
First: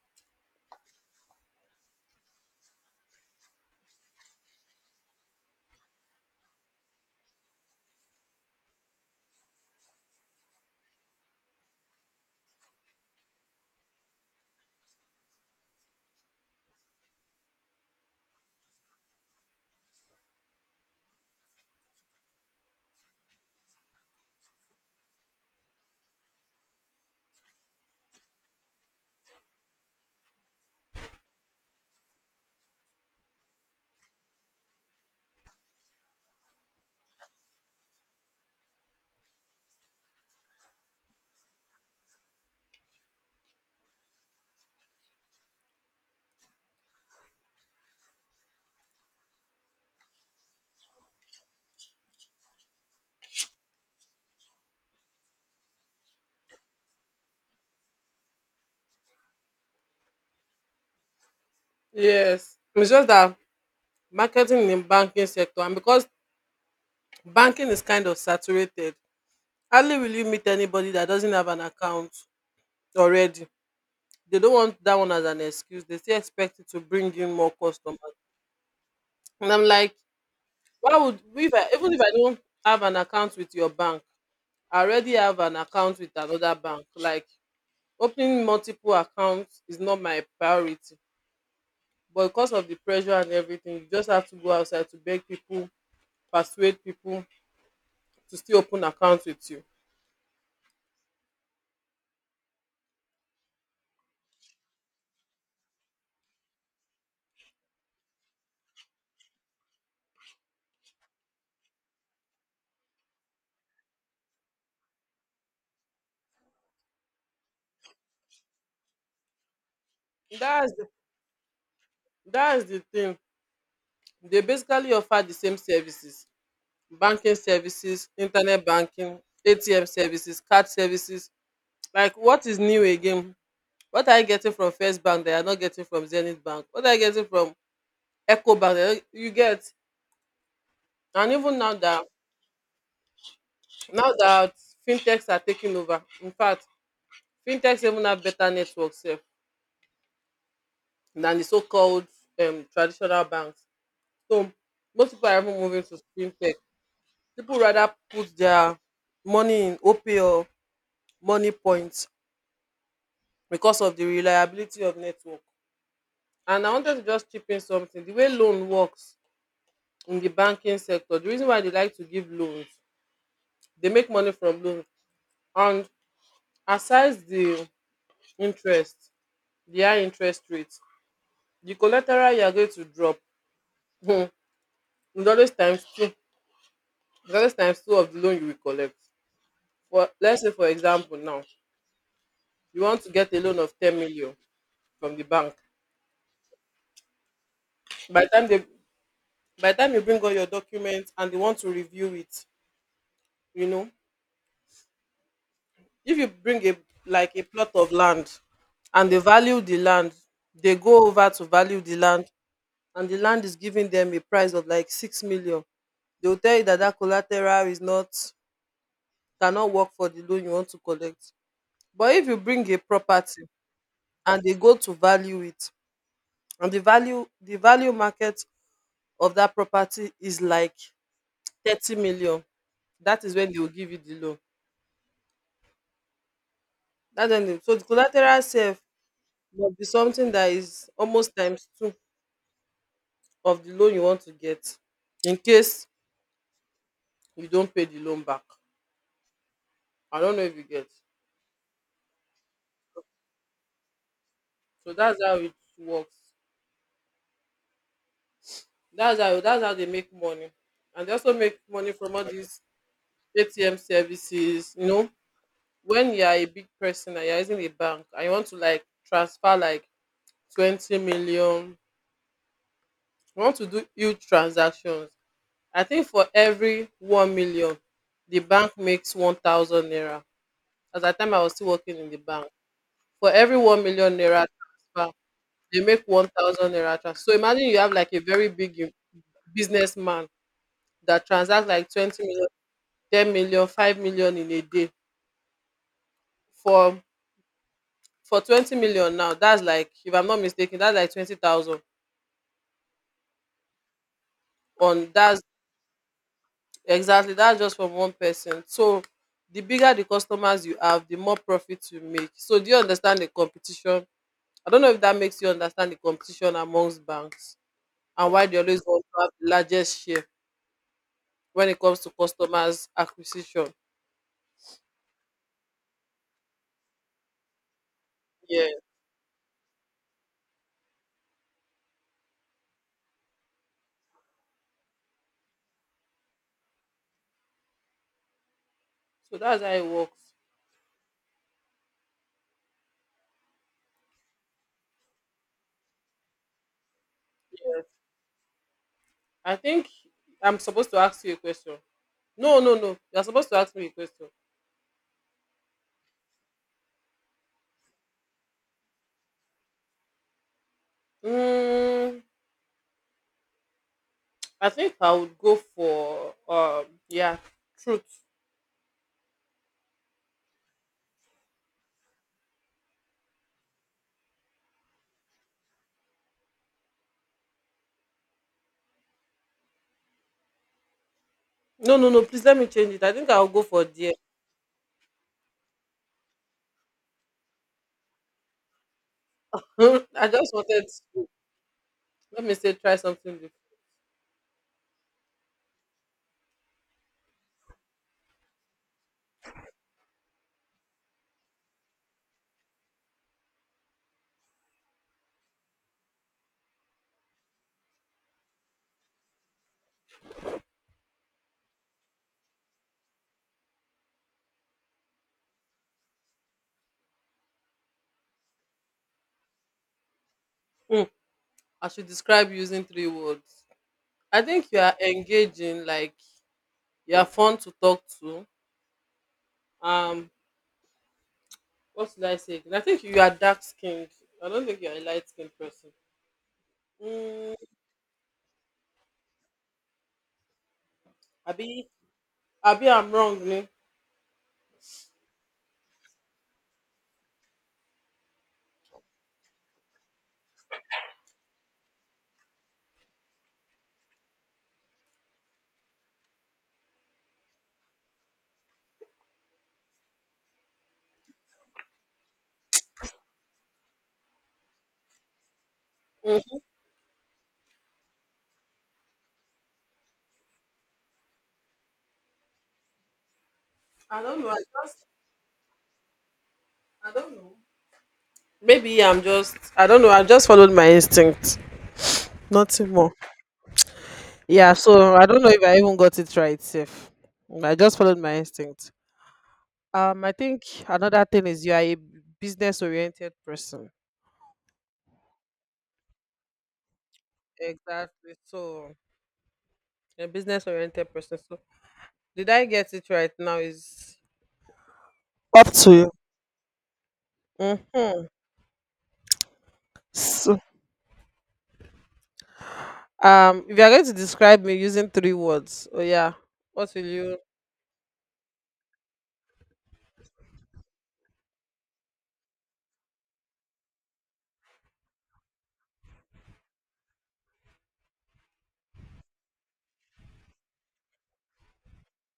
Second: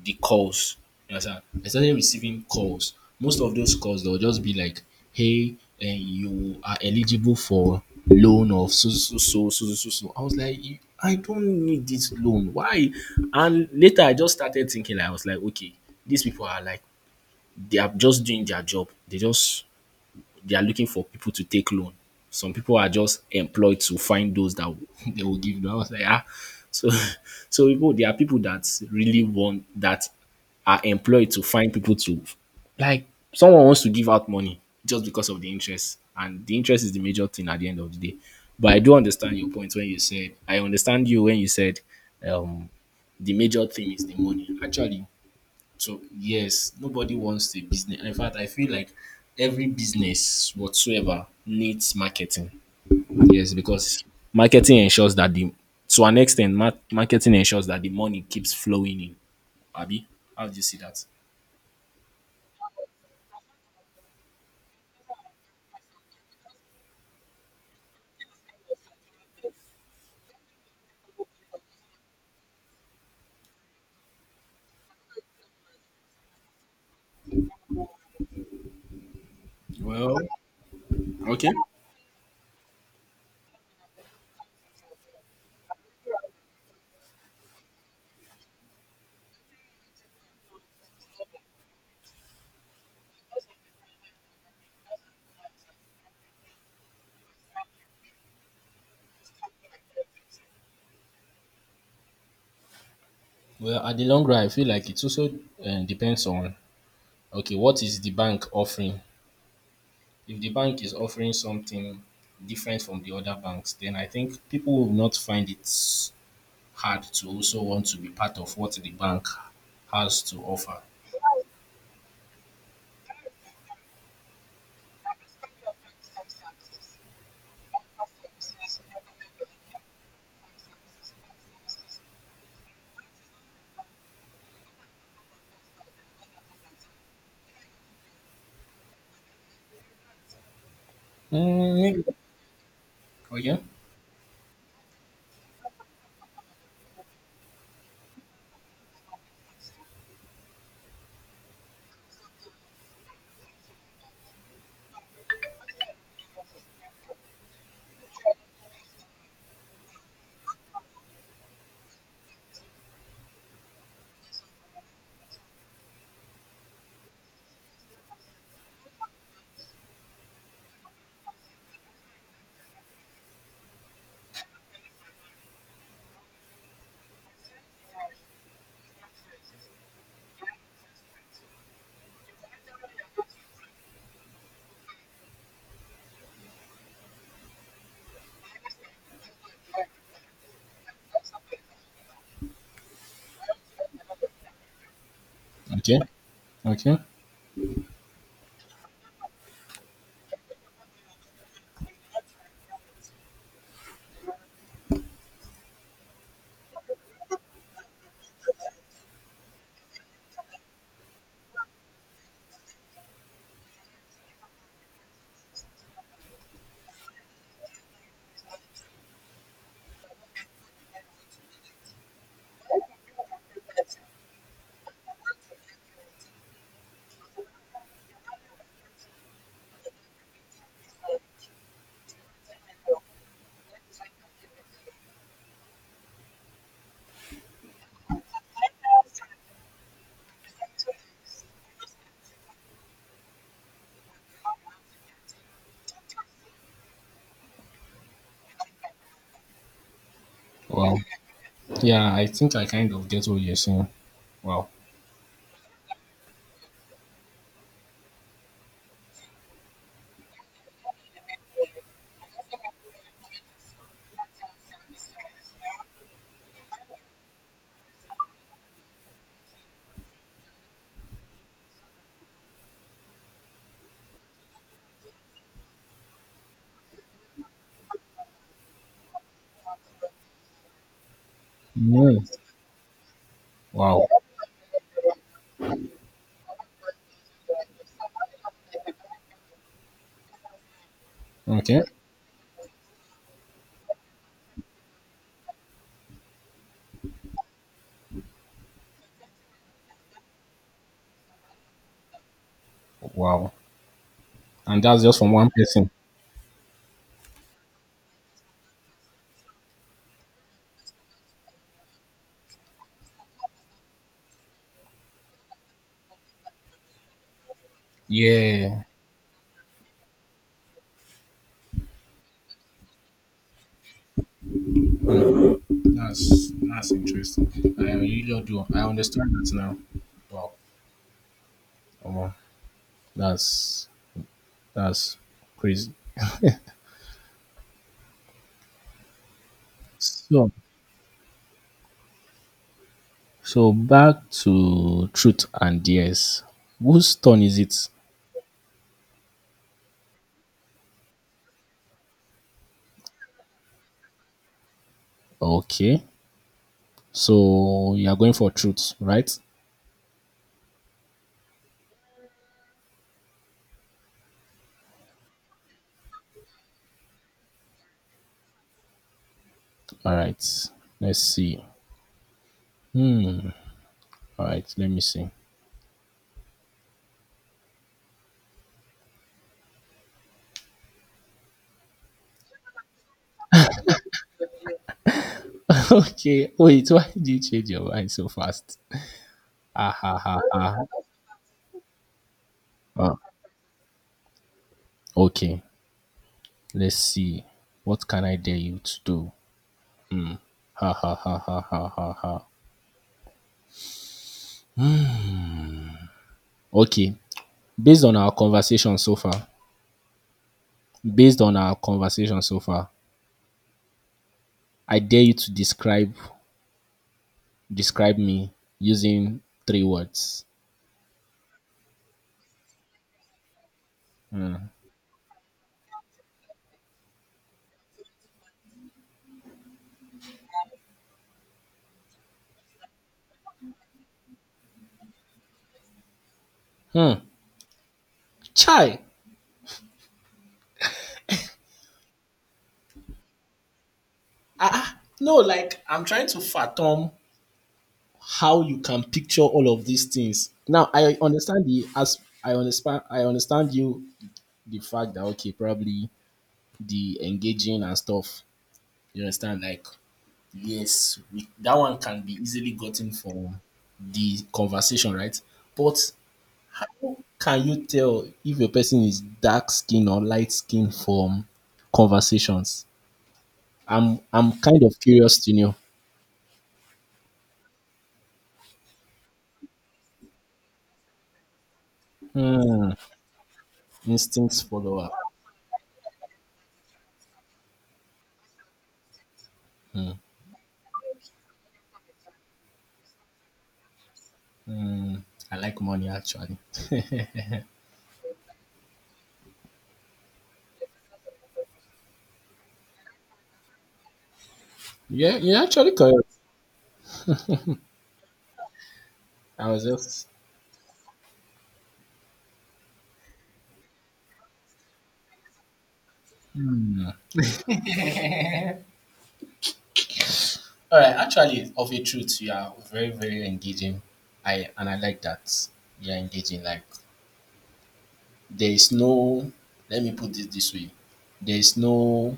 Speaker 1: the calls. You understand? I started receiving calls. Most of those calls they'll just be like, "Hey, you are eligible for loan of so so so so so so so." I was like, "You- I don't need this loan. Why?" And later I just started thinking. I was like, okay, these people are like, they are just doing their job. They just, they are looking for people to take loan. Some people are just employed to find those that will- *laughs* they will give them. I was like, ah. So, *laughs* so people, there are people that really want, that are employed to find people to, like, someone wants to give out money just because of the interest, and the interest is the major thing at the end of the day. But I do understand your point when you said, I understand you when you said, um, the major thing is the money. Actually, so yes, nobody wants a business. In fact, I feel like every business whatsoever needs marketing. Yes, because marketing ensures that the, to an extent, marketing ensures that the money keeps flowing in. Abi, how do you see that?
Speaker 2: yes. It's just that marketing in banking sector, and because banking is kind of saturated, hardly will you meet anybody that doesn't have an account already. They don't want that one as an excuse. They still expect it to bring in more customers. And I'm like,
Speaker 1: Well,
Speaker 2: why would, if
Speaker 1: okay.
Speaker 2: I, even if I don't have an account with your bank, I already have an account with another bank. Like, opening multiple accounts is not my priority, but because of the pressure and everything, you just have to go outside to beg people, persuade people to still open accounts with you.
Speaker 1: Well, at the long run, I feel like it also depends on, okay, what is the bank offering? If the bank is offering something different from the other banks, then I think people will not find it hard to also want to be part of what the bank has to
Speaker 2: that's
Speaker 1: offer.
Speaker 2: the that's the thing. They basically offer the same services, banking services, internet banking, ATM services, card services. Like, what is new again? What are you getting from First Bank that you are not getting from Zenith Bank? What are you getting from Echo Bank that you get? And even now that,
Speaker 1: Mm, okay.
Speaker 2: now that fintechs are taking over. In fact, fintechs even have better networks than the so-called traditional banks. So most people are even moving to fintech. People rather put their money in OPay or money points because of the reliability of network. And I wanted to just chip in something. The way loan works in the banking sector, the reason why they like to give loans, they make money from loans. And aside the interest, the high interest rates, the collateral you are going to drop is always times two, is always times two of the loan you will collect. For, let's say for example now, you want to get a loan of 10 million from the bank.
Speaker 1: Okay, okay.
Speaker 2: By the time they, by the time you bring all your documents and they want to review it, you know, if you bring a, like a plot of land, and they value the land, they go over to value the land, and the land is giving them a price of like 6 million, they will tell you that that collateral is not, cannot work for the loan you want to collect. But if you bring a property and they go to value it, and the value market of that property is like 30 million, that is when they will give you the loan. That's when they, so the collateral self must be something that is almost times two of the loan you want to get, in case you don't pay the loan back. I don't know if you get.
Speaker 1: Wow. Yeah, I think I kind of get what you're saying. Wow.
Speaker 2: So that's how it works. That's how, that's how they make money. And they also make money from all these ATM services. You know, when you are a big person and you're using a bank and you want to like transfer like 20 million, you want to do huge transactions. I think for every 1 million, the bank makes 1,000 naira. At that time I was still working in the
Speaker 1: Mm,
Speaker 2: bank. For every 1
Speaker 1: wow.
Speaker 2: million naira transfer, they make 1,000 naira transfer. So imagine you have like a very big businessman that transacts
Speaker 1: Okay.
Speaker 2: like 20 million, 10 million, 5 million in a day. for for 20 million now, that's like, if I'm not mistaken, that's like 20,000.
Speaker 1: Wow. And that's
Speaker 2: On,
Speaker 1: just from
Speaker 2: that's
Speaker 1: one person.
Speaker 2: exactly, that's just from one person. So the bigger the customers you have, the more profit you make. So do you understand the competition? I don't know if that makes you understand the competition amongst banks and why they always
Speaker 1: Yeah.
Speaker 2: want to have the largest share when it comes to customers acquisition.
Speaker 1: Mm. That's interesting. I really do.
Speaker 2: Yeah.
Speaker 1: I understand that now. Wow. Omo, that's that's crazy.
Speaker 2: So that's how it works.
Speaker 1: So so back to truth and dares. Whose turn is it?
Speaker 2: I think I'm supposed to ask you a question. No, no, no. You're supposed to ask me a question.
Speaker 1: Okay. So you are going for truth, right?
Speaker 2: Mm, I think I would go for yeah, truth.
Speaker 1: All right. Let's see. All right. Let me see.
Speaker 2: No, no, no. Please let me change it. I think I'll go for dear.
Speaker 1: *laughs* Okay. Wait. Why did you change your mind so fast? Ah
Speaker 2: *laughs*
Speaker 1: ha
Speaker 2: I
Speaker 1: ha
Speaker 2: just
Speaker 1: ha.
Speaker 2: wanted, let me say, try
Speaker 1: Ah,
Speaker 2: something different.
Speaker 1: okay. Let's see. What can I dare you to do? Ha ha ha ha ha ha ha. Okay. Based on our conversation so far, based on our conversation so far, I dare you to describe, describe me using three words.
Speaker 2: Mm, I should describe using three words. I think you are engaging, like, you are fun to talk to. Um, what should I say again? I think you are dark skinned. I don't think you are a light skinned person. Mm,
Speaker 1: Chai.
Speaker 2: Abi, Abi, I'm wrong. Me.
Speaker 1: Ah, ah, no, like I'm trying to fathom how you can picture all of these things. Now I understand the, as I understand, I understand you the fact that, okay, probably the engaging and stuff. You understand, like, yes we, that one can be easily gotten from the conversation, right, but
Speaker 2: Mm.
Speaker 1: how can you tell if a person is dark skin or light skin from conversations? I'm
Speaker 2: I don't know.
Speaker 1: I'm kind of
Speaker 2: Just,
Speaker 1: curious to know.
Speaker 2: I don't know. Maybe I'm just, I don't know. I just followed my instinct. Nothing
Speaker 1: Hmm,
Speaker 2: more.
Speaker 1: instincts
Speaker 2: Yeah.
Speaker 1: follower.
Speaker 2: So I don't know if I even got it right. Safe. I just followed my instinct. I think another thing is you are a business oriented person.
Speaker 1: Hmm, I like money actually. *laughs*
Speaker 2: Exactly. So a business oriented person. So, did I get it right now? Is
Speaker 1: Yeah, you
Speaker 2: up to
Speaker 1: actually
Speaker 2: you.
Speaker 1: correct.
Speaker 2: Mm.
Speaker 1: I was just,
Speaker 2: So, um, if you're going to describe me using three words, oh yeah, what will you?
Speaker 1: all right. Actually, of a truth, you are very, very engaging. I and I like that you're engaging. Like, there is no. Let me put it this way. There is no.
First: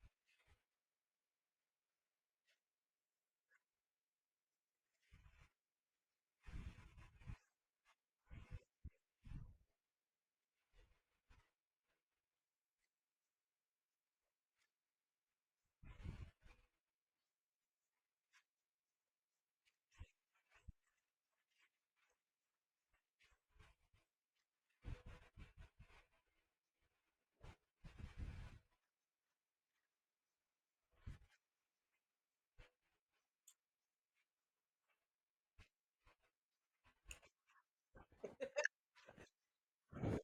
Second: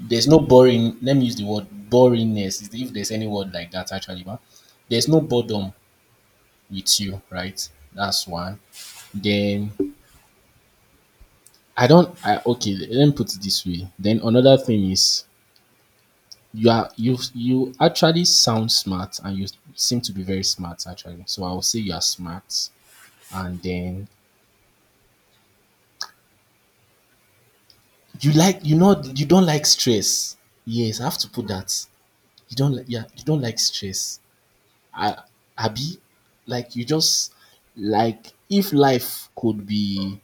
Speaker 1: There's no boring. Let me use the word boringness, if there's any word like that, actually, but there's no boredom with you, right? That's one. Then I don't. I, okay, let me put it this way. Then another thing is, You are you you actually sound smart, and you seem to be very smart actually. So I will say you are smart. And then, you like, you know, you don't like stress. Yes, I have to put that. You don't like, yeah, you don't like stress. I, Abi, like you just, like, if life could be,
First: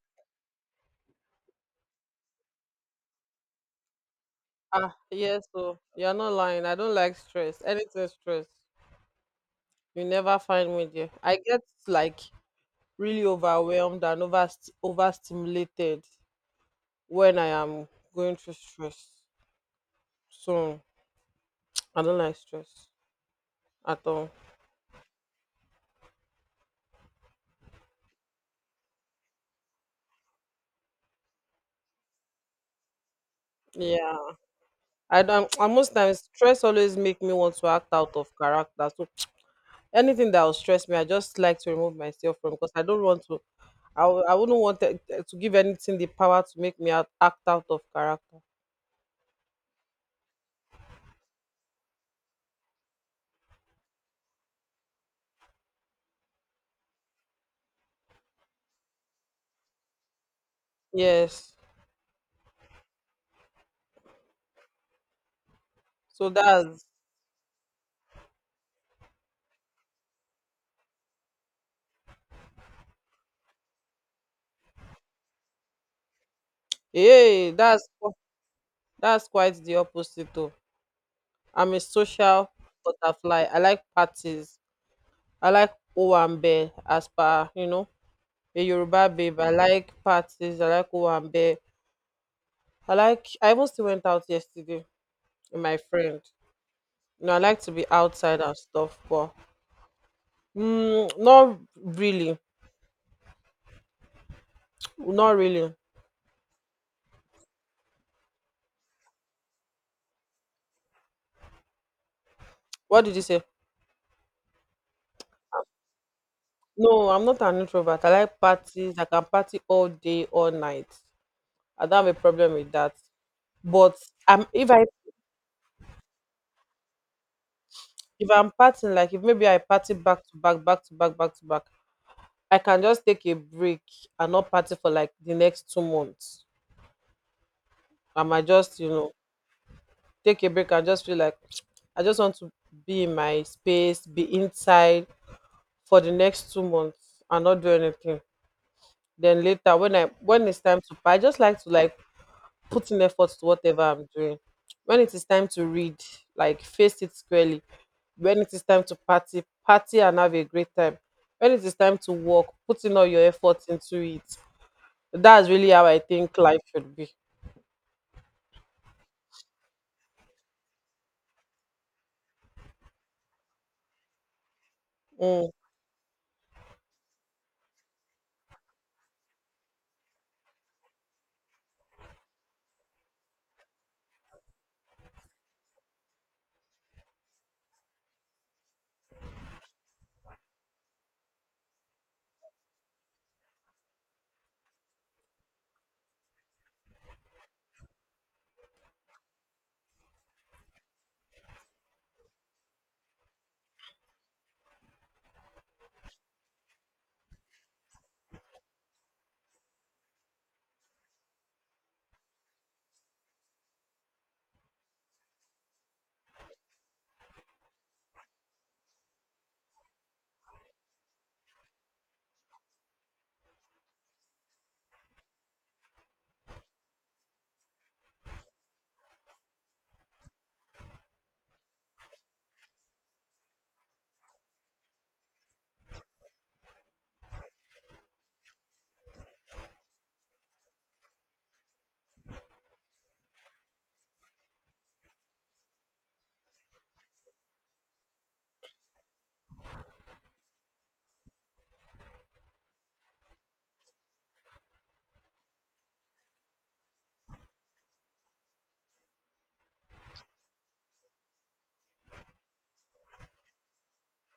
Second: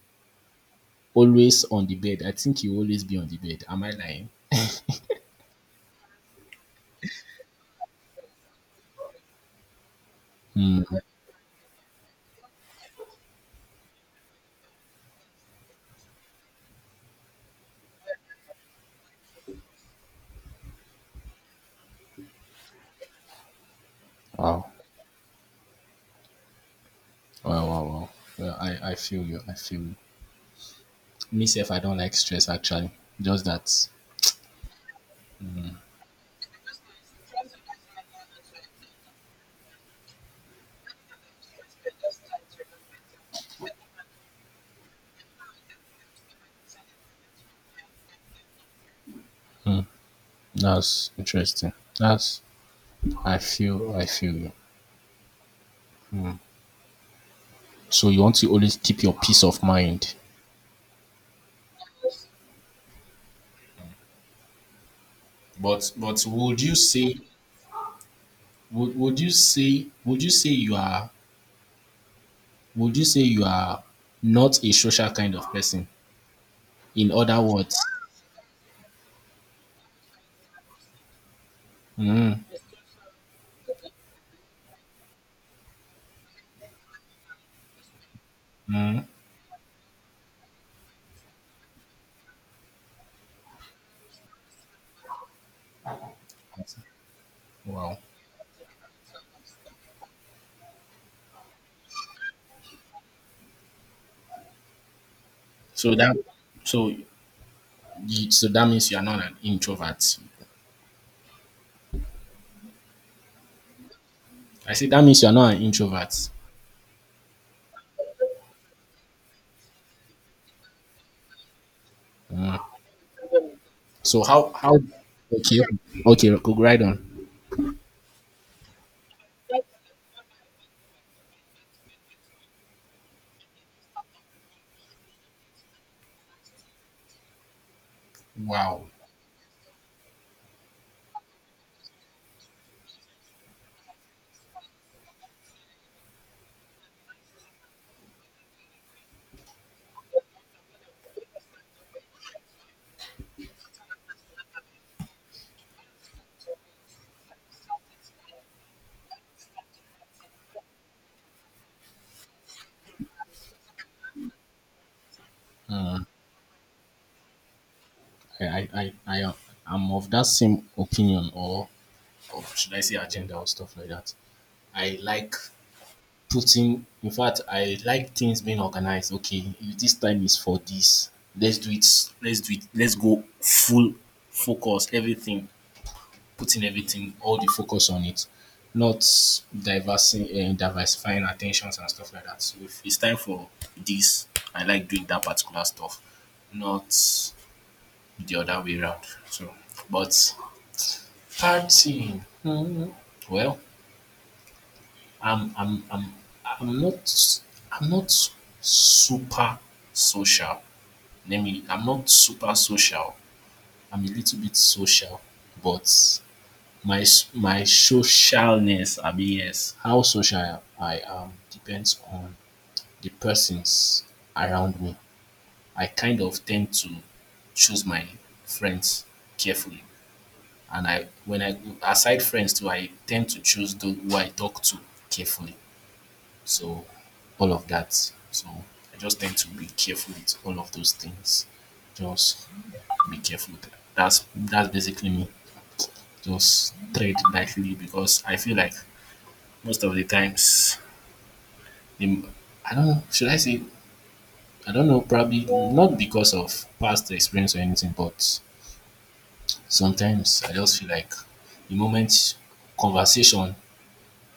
Speaker 1: always on the bed, I think you always be on the bed. Am I lying?
Speaker 2: Ah yes, so you're not lying. I don't like stress. Anything stress. You never find
Speaker 1: Hmm.
Speaker 2: me there. I get like really overwhelmed and overstimulated when I am going through stress. So I don't like stress at all.
Speaker 1: Wow. Wow, wow, wow. Well, I feel you. I feel you. Me, if I don't like stress, actually. Just that.
Speaker 2: Yeah. I don't, and most times stress always make me want to act out of character. So anything that will stress me, I just like to remove myself from, because I don't want to, I wouldn't want to give anything the power to make me act out of character.
Speaker 1: That's interesting. That's, I feel you. So you want to always keep your peace of mind.
Speaker 2: Yes,
Speaker 1: But
Speaker 2: so
Speaker 1: would you
Speaker 2: that's,
Speaker 1: say, would you say you are would you say you are not a social kind of person? In other
Speaker 2: yeah,
Speaker 1: words,
Speaker 2: that's quite the opposite though. I'm a social butterfly. I like parties. I like owambe. As per you know, a Yoruba babe, I like parties, I like owambe. I like, I even still went out yesterday with my friend. You know, I like to be
Speaker 1: wow.
Speaker 2: outside and stuff, but mm, not really. Not really.
Speaker 1: So that so so that means you are not an introvert.
Speaker 2: What did you say?
Speaker 1: I say that means you are not an introvert.
Speaker 2: No, I'm not an introvert. I like parties. I can party all day, all night. I don't have a problem
Speaker 1: Mm.
Speaker 2: with that. But
Speaker 1: So how
Speaker 2: I'm, if I,
Speaker 1: okay okay, go right on.
Speaker 2: if I'm partying, like if maybe I party back to back, back to back, back to back, I can just take a break and not party for like the next 2 months. I might just,
Speaker 1: Wow.
Speaker 2: you know, take a break and just feel like, *tsk* I just want to be in my space, be inside for the next 2 months and not do anything. Then later when I, when it's time to pa- I just like to, like, put in effort to whatever I'm doing. When it is time to read, like, face it squarely. When it is time to party, party and have a great time. When it is time to work, putting all your efforts into it. That's really how I think life should be.
Speaker 1: I am of that same opinion, or should I say agenda or stuff like that. I like
Speaker 2: Mm,
Speaker 1: putting. In fact, I like things being organized. Okay, if this time is for this, let's do it. Let's do it. Let's go full focus. Everything, putting everything, all the focus on it, not diversing, diversifying attentions and stuff like that. So if it's time for this, I like doing that particular stuff, not the other way around. So, but, partying, well, I'm I'm I'm I'm not I'm not super social. Let me I'm not super social. I'm a little bit social, but my socialness, I mean, yes, how social I am depends on the persons around me. I kind of tend to choose my friends carefully, and I, when I aside friends too, I tend to choose those who I talk to carefully. So all of that. So I just tend to be careful with all of those things. Just be careful with that. That's basically me. Just tread lightly because I feel like most of the times, the, I don't know. Should I say? I don't know. Probably not because of past experience or anything, but sometimes I just feel like the moment conversation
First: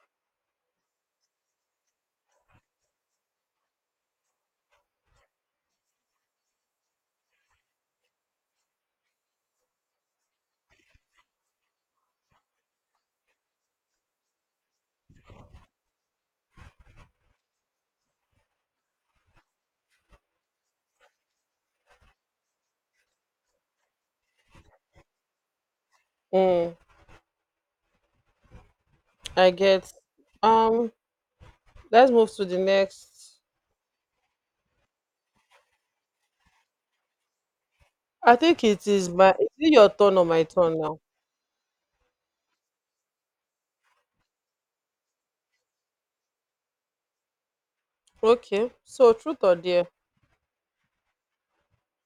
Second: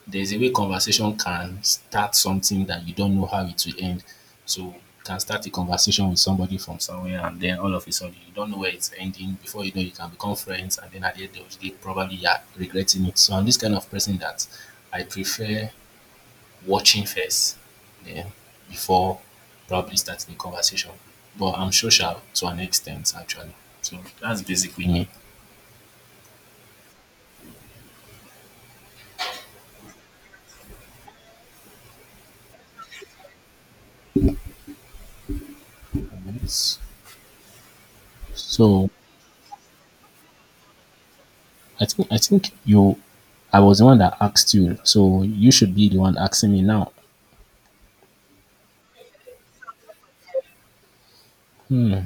Speaker 1: there's a way conversation can start something that you don't know how it will end. So you can start a conversation with somebody from somewhere and then all of a sudden you don't know where it's ending. Before you know you can become friends and then at the end of the day probably you are regretting it. So I'm this kind of person that I prefer watching first then before probably starting a conversation. But I'm social to an extent actually. So that's basically
Speaker 2: mm, I get. Um, let's move to the next.
Speaker 1: me.
Speaker 2: I think it
Speaker 1: So
Speaker 2: is my. Is it your turn or my turn now?
Speaker 1: I think you I was the one that asked you, so you should be the one asking me now.
Speaker 2: Okay. So truth or dare?
Speaker 1: Hmm.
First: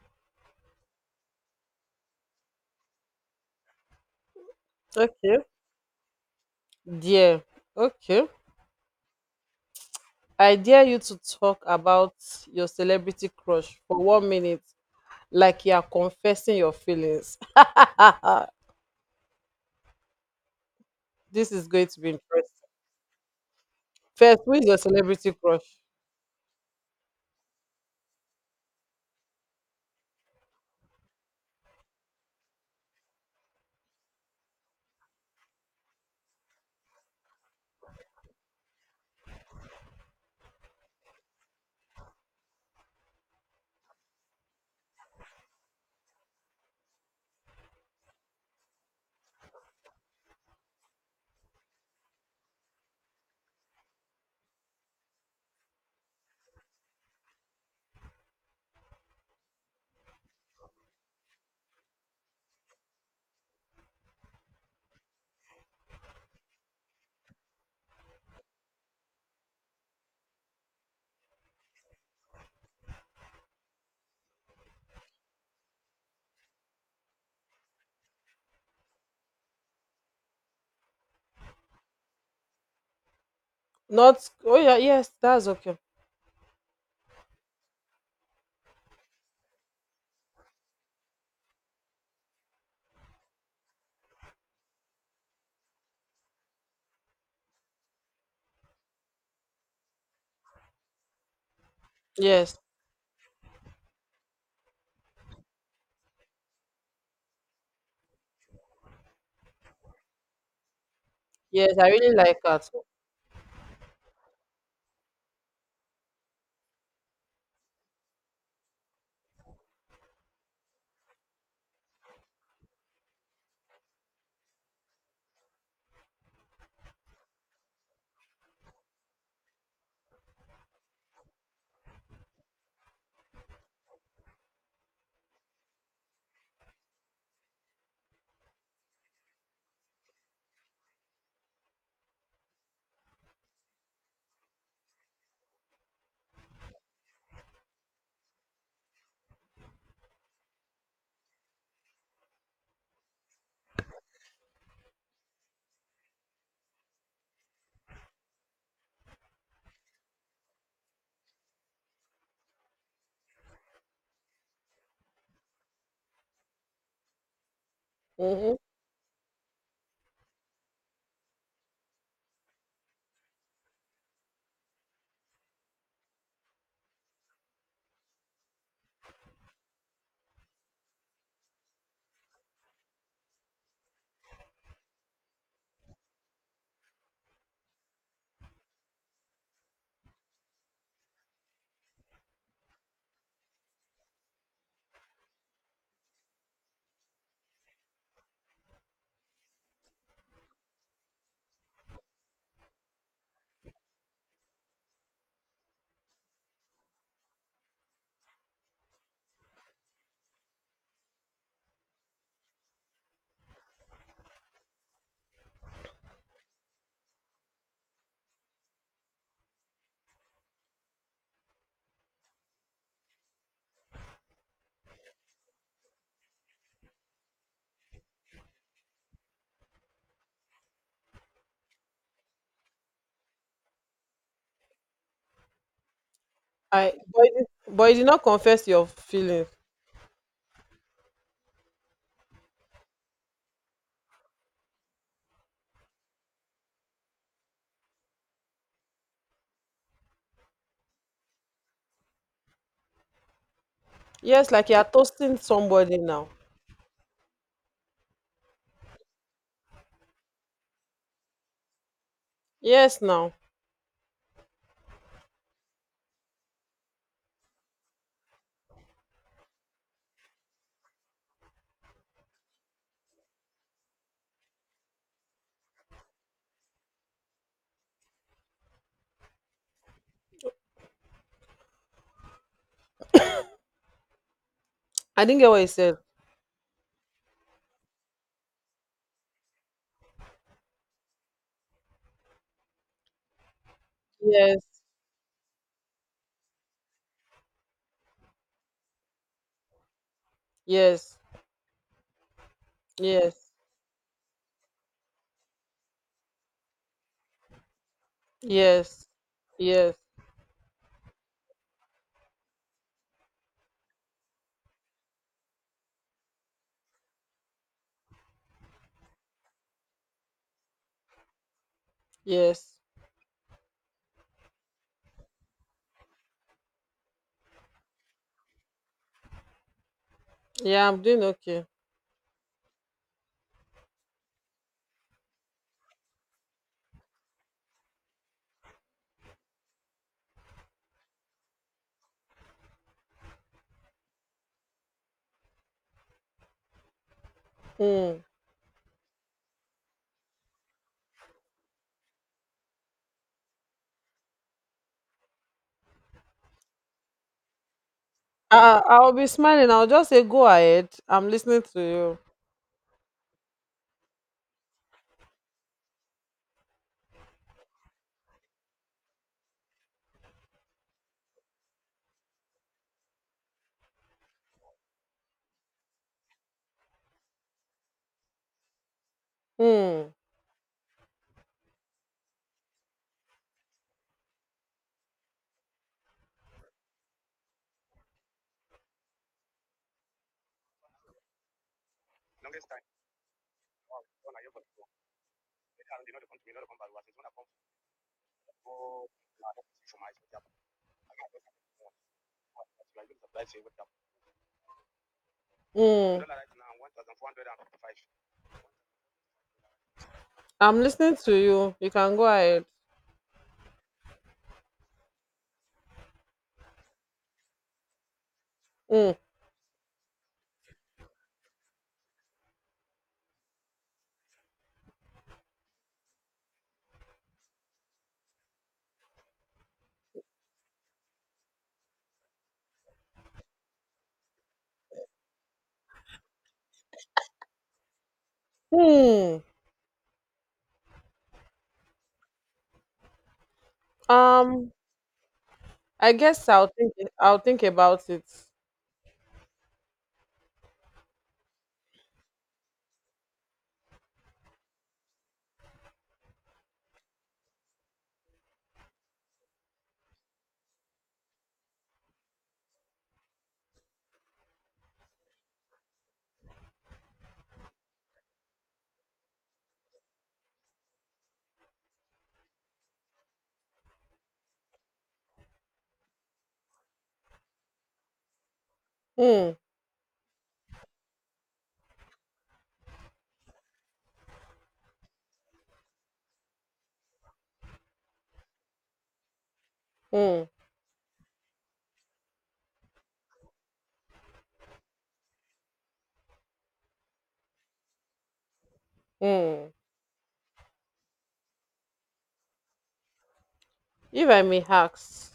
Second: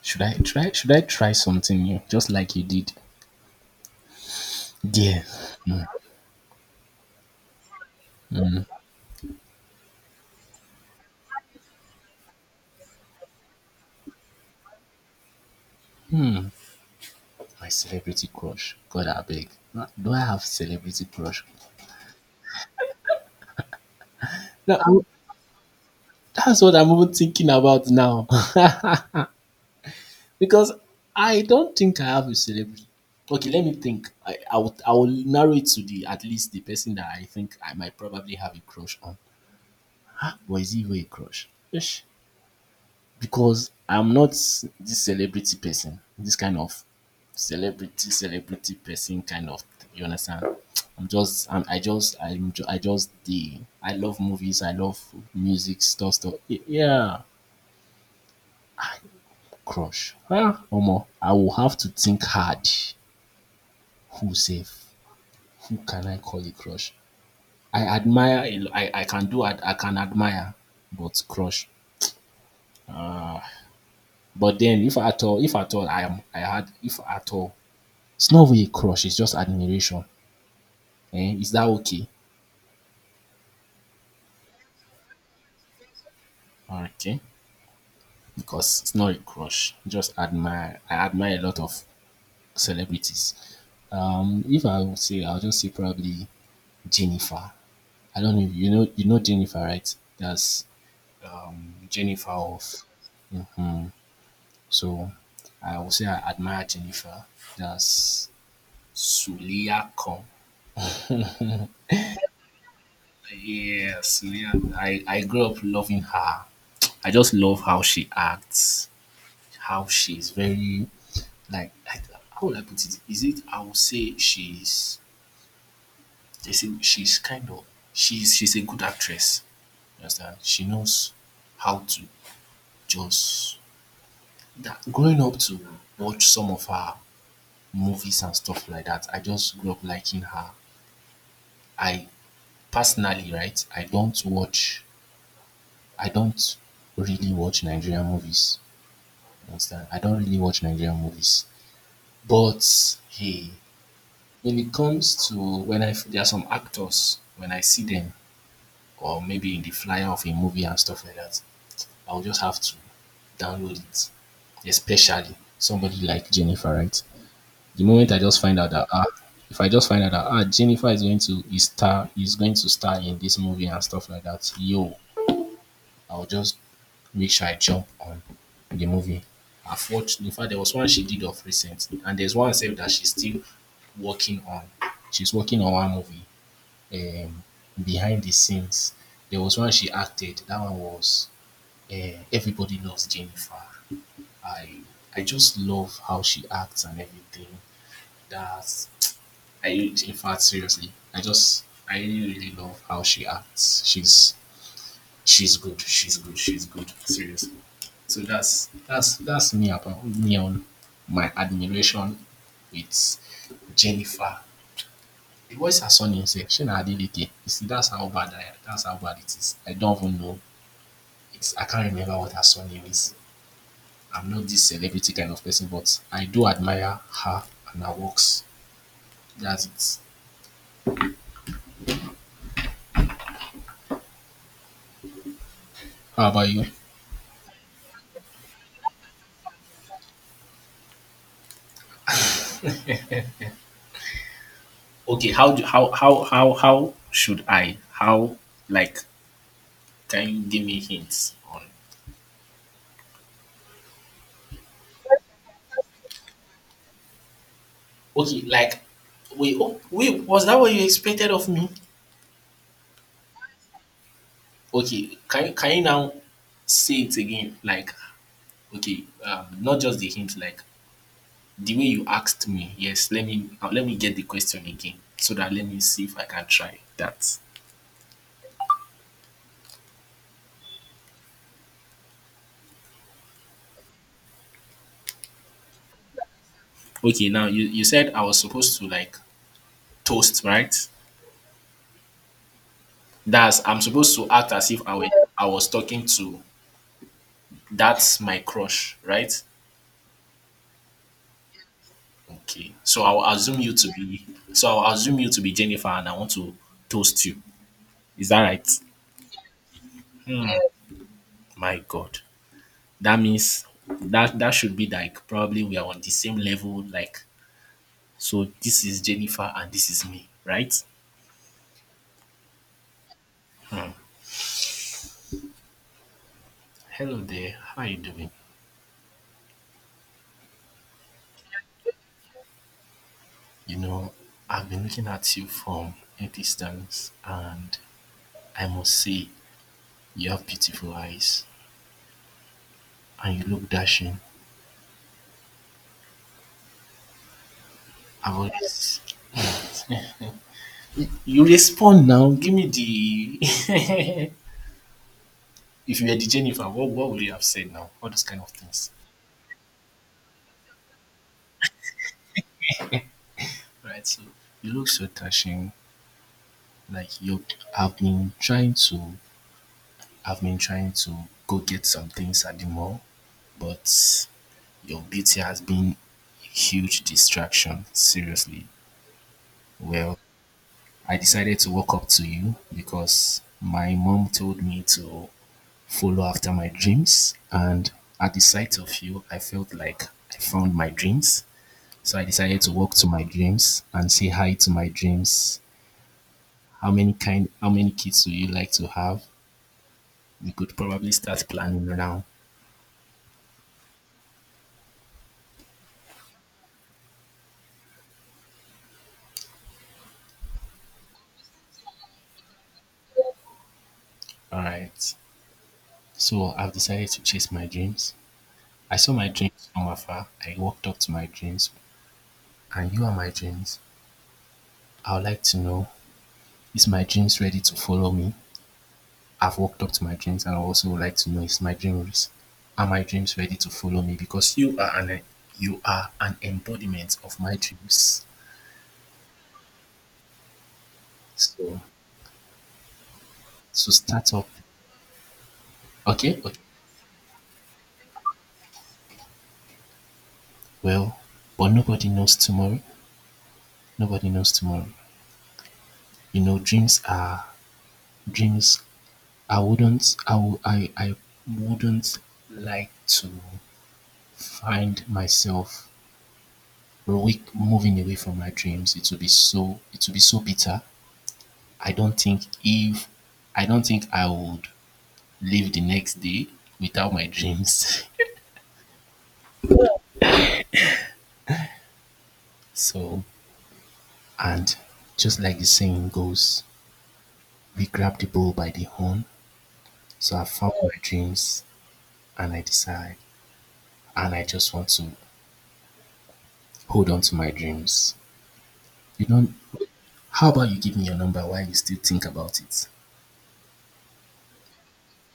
Speaker 1: Should I try something new? Just like you did. Dear,
Speaker 2: Okay.
Speaker 1: hmm,
Speaker 2: Dare. Okay. I dare you to talk about your celebrity crush for 1 minute, like you are confessing your feelings. *laughs*
Speaker 1: my celebrity crush. God, I beg. Do I have celebrity crush?
Speaker 2: This is going to be interesting. First, who is
Speaker 1: No,
Speaker 2: your
Speaker 1: I'm-
Speaker 2: celebrity crush?
Speaker 1: That's what I'm even thinking about now. *laughs* Because I don't think I have a celebrity. Okay, let me think. I will narrow it to the at least the person that I think I might probably have a crush on. *gasps* Ah, but is he even a crush? Ish. Because I'm not this celebrity person, this kind of celebrity person kind of. You understand? I'm just, I'm, I just, I'm, ju- I just the. I love movies. I love music stuff. Stuff. Y- Yeah, crush. Ah, Omo, I will have to think hard. Who safe? Who can I call a crush? I admire. A lo- I can do. I can admire, but crush. But then, if at all, I am. I had. if at all, it's not really a crush, it's just admiration. Eh? Is that okay?
Speaker 2: Not, oh, yeah, yes, that's okay.
Speaker 1: Okay. Because it's not a crush. Just admire. I admire a lot of celebrities. If I would say, I'll just say probably Jennifer. I don't know. If You know, you know Jennifer, right? That's Jennifer
Speaker 2: Yes,
Speaker 1: of. So I would say I admire Jennifer. That's Sulia Kong.
Speaker 2: yes, I really like her.
Speaker 1: Yeah, Sulia. I grew up loving her. I just love how she acts, how she's very like how would I put it? Is it I would say she's kind of she's a good actress. You understand? She knows how to just that growing up to watch some of her movies and stuff like that, I just grew up liking her. I personally, right, I don't really watch Nigerian movies. You understand? I don't really watch Nigerian movies. But hey, when it comes to when I there are some actors when I see them or maybe in the flyer of a movie and stuff like that, I'll just have to download it. Especially somebody like Jennifer, right? The moment I just
Speaker 2: Mm-hmm.
Speaker 1: find out that ah, If I just find out that ah, Jennifer is going to star in this movie and stuff like that, yo, I'll just make sure I jump on the movie. I've watched, in fact there was one she did of recent and there's one said that she's still working on. She's working on one movie, um, behind the scenes. There was one she acted. That one was uh, Everybody Loves Jennifer. I I just love how she acts and everything. That's I in fact seriously, I really really love how she acts. She's good. She's good. She's good. Seriously. So that's me, about me on my admiration with Jennifer. The voice her son himself, Shina Adeleke. You see, that's how bad it is. I don't even know. It's, I can't remember what her surname is. I'm not this celebrity kind of person, but I do admire her and her works. That's it. How about you?
Speaker 2: I, but you did not confess your feelings.
Speaker 1: Okay, how do how should I? How, like, can you give me hints on?
Speaker 2: Yes, like you are toasting somebody now.
Speaker 1: Okay, like wait, oh, wait, was that what you expected of me?
Speaker 2: Yes, now.
Speaker 1: Okay, can you now say it again? Like okay, not just the hint, like the way you asked me, yes, let me get the question again so that let me see if I can try that.
Speaker 2: I didn't get what you said.
Speaker 1: Okay, now you said I was supposed to like toast, right? That's I'm supposed to act
Speaker 2: Yes,
Speaker 1: as if I were I was talking to, that's my crush, right?
Speaker 2: yes,
Speaker 1: Okay.
Speaker 2: yes,
Speaker 1: So I'll assume you to be Jennifer and I want to toast you. Is that right?
Speaker 2: yes, yes,
Speaker 1: Hmm, my God. That means that that should be like probably we are on the same level, like so this is Jennifer and this is me, right?
Speaker 2: yes.
Speaker 1: Hello there, how are you doing?
Speaker 2: Yeah, I'm doing okay.
Speaker 1: You know, I've been looking at you from a distance, and I must say, you have beautiful eyes and you look dashing.
Speaker 2: Hmm.
Speaker 1: I've always. You respond now, give me the. *laughs* If you were the Jennifer, what would you have said now? All those kind of
Speaker 2: I,
Speaker 1: things,
Speaker 2: I'll be smiling. I'll just say, go ahead. I'm listening to you.
Speaker 1: right? So, you look so dashing, like you. I've been trying to. I've been trying to go get some things at the mall, but your beauty has been a huge distraction, seriously.
Speaker 2: Mm,
Speaker 1: Well, I decided to walk up to you because my mom told me to follow after my dreams. And at the sight of you, I felt like I found my dreams. So I decided to walk to my dreams and say hi to my dreams. How many kids do you like to have? We could probably start planning now.
Speaker 2: mm. I'm listening to you. You can go ahead.
Speaker 1: Alright. So I've decided to chase my dreams. I
Speaker 2: Mm,
Speaker 1: saw my dreams from afar. I walked up to my dreams, and you are my dreams. I would like to know, is my dreams ready to follow me? I've walked up to my dreams and I also would like to know, is my dreams are my dreams ready to follow me? Because you are an embodiment of my dreams.
Speaker 2: mm.
Speaker 1: So so start up,
Speaker 2: Um, I
Speaker 1: okay,
Speaker 2: guess
Speaker 1: okay.
Speaker 2: I'll think. I'll think about it.
Speaker 1: Well, but nobody knows tomorrow. Nobody knows tomorrow. You know, dreams are dreams. I wouldn't I wou- I wouldn't like to find myself weak moving away from my dreams. It will be so, it will be so bitter. i don't think if I don't think I would live the next day without my dreams.
Speaker 2: Mm,
Speaker 1: *laughs* So and just like the saying goes, we grab the bull by the horn. So I
Speaker 2: mm,
Speaker 1: found my dreams and I decide and I just want to hold on to my dreams. You don't.
Speaker 2: mm.
Speaker 1: How about you give me your number while you still think about it?
Speaker 2: If I may ask,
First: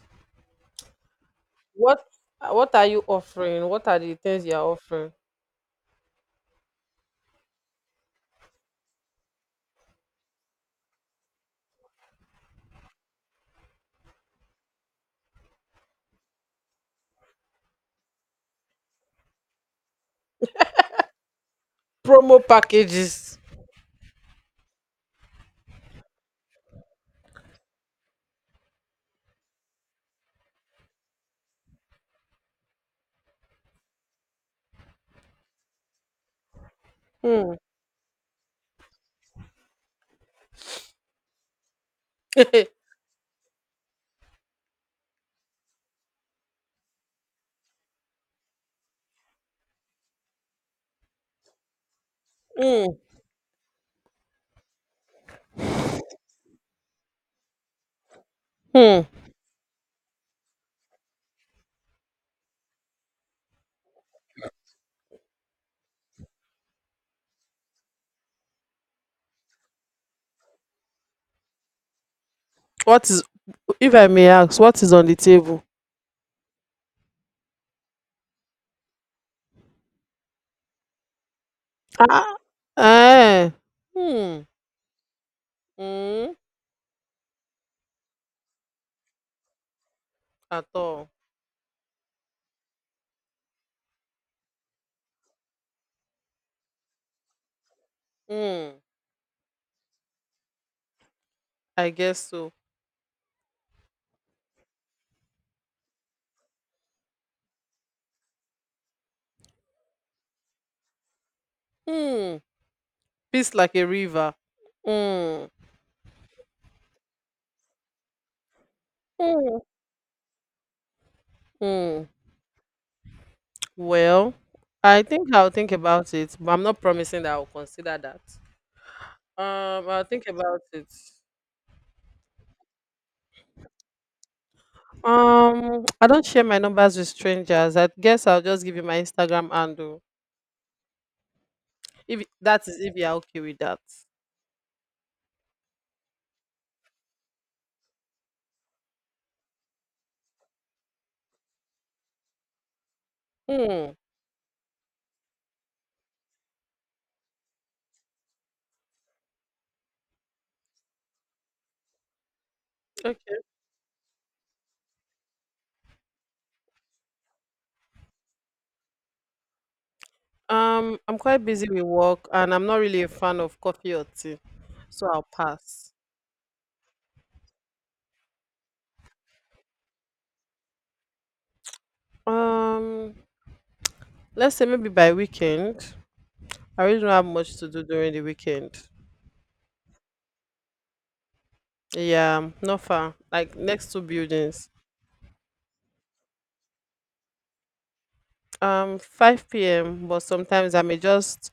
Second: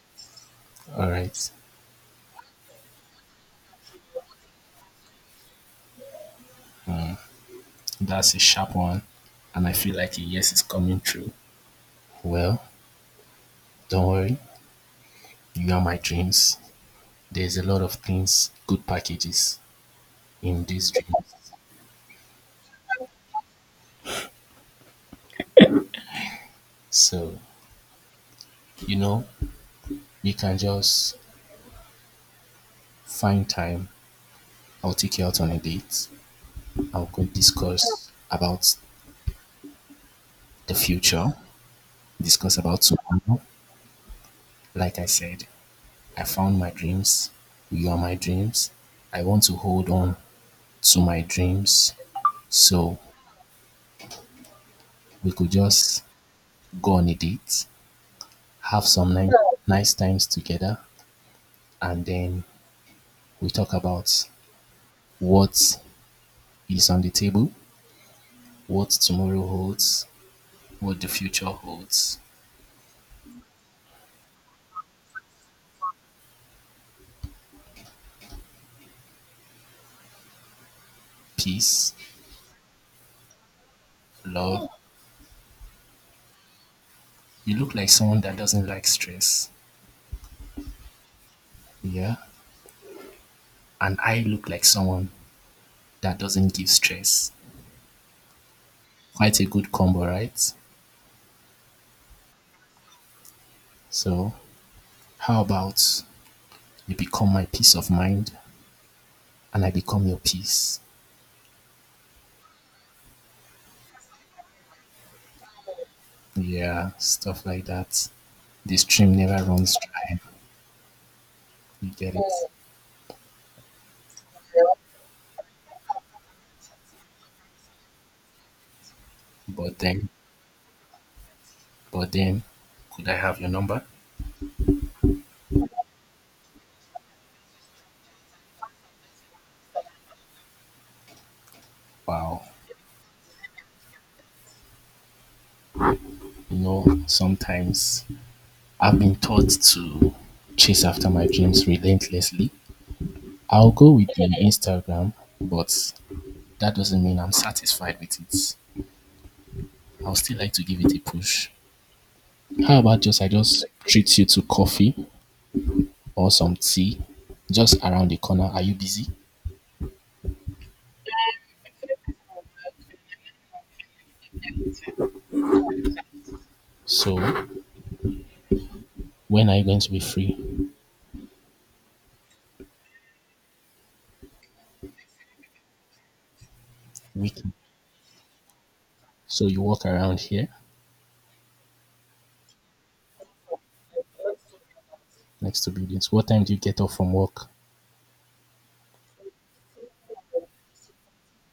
Speaker 1: All right
Speaker 2: what what are you offering? What are the things you are offering?
Speaker 1: that's a sharp one and I feel like a yes is coming true. Well, don't worry, you are my dreams. There's a lot of things, good packages in these dreams.
Speaker 2: Promo packages.
Speaker 1: So, you know, you can just find time. I'll take you out on a date. I'll go
Speaker 2: Mm,
Speaker 1: discuss about the future, discuss
Speaker 2: *laughs*
Speaker 1: about tomorrow. Like I said, I found my dreams. You are my dreams. I want to hold on to my dreams.
Speaker 2: mm,
Speaker 1: So we could just go on a date, have
Speaker 2: hmm.
Speaker 1: some ni- nice times together, and then we talk about what is on the table, what tomorrow holds, what the future holds,
Speaker 2: What is? If I may ask, what is on the table?
Speaker 1: peace,
Speaker 2: Ah. Eh. Hmm.
Speaker 1: love.
Speaker 2: Hmm.
Speaker 1: You look like someone that doesn't like stress.
Speaker 2: At all.
Speaker 1: Yeah. And I look like someone that doesn't give stress.
Speaker 2: Mm,
Speaker 1: Quite a good combo, right?
Speaker 2: I guess so.
Speaker 1: So, how about you become my peace of mind and I become your peace?
Speaker 2: Mm, peace like a river. Mm,
Speaker 1: Yeah, stuff like that. The stream never
Speaker 2: mm,
Speaker 1: runs dry. You
Speaker 2: mm.
Speaker 1: get it?
Speaker 2: Well, I think I'll think about it, but I'm not promising that I'll consider that.
Speaker 1: But
Speaker 2: I'll
Speaker 1: then,
Speaker 2: think about it.
Speaker 1: but then, could I have your number?
Speaker 2: *tsk* I don't share my numbers with strangers. I guess I'll just give you my Instagram handle. If
Speaker 1: Wow.
Speaker 2: that is if you're okay with that.
Speaker 1: You know, sometimes I've been taught to chase after my dreams relentlessly. I'll go
Speaker 2: Hmm.
Speaker 1: with the Instagram, but that doesn't mean I'm satisfied with it. I'll still like to give it a push. How about just I
Speaker 2: Okay.
Speaker 1: just treat you to coffee or some tea just around the corner? Are you busy?
Speaker 2: I'm quite busy with work, and I'm not really a fan of coffee or tea, so I'll pass.
Speaker 1: So when are you going to be free?
Speaker 2: Um. Let's say maybe by weekend. I really don't have
Speaker 1: Weekend.
Speaker 2: much to do during the weekend.
Speaker 1: So you walk around here
Speaker 2: Yeah, not far. Like next two buildings.
Speaker 1: next to buildings. What time do you get off from work?
Speaker 2: 5 p.m. But sometimes I may just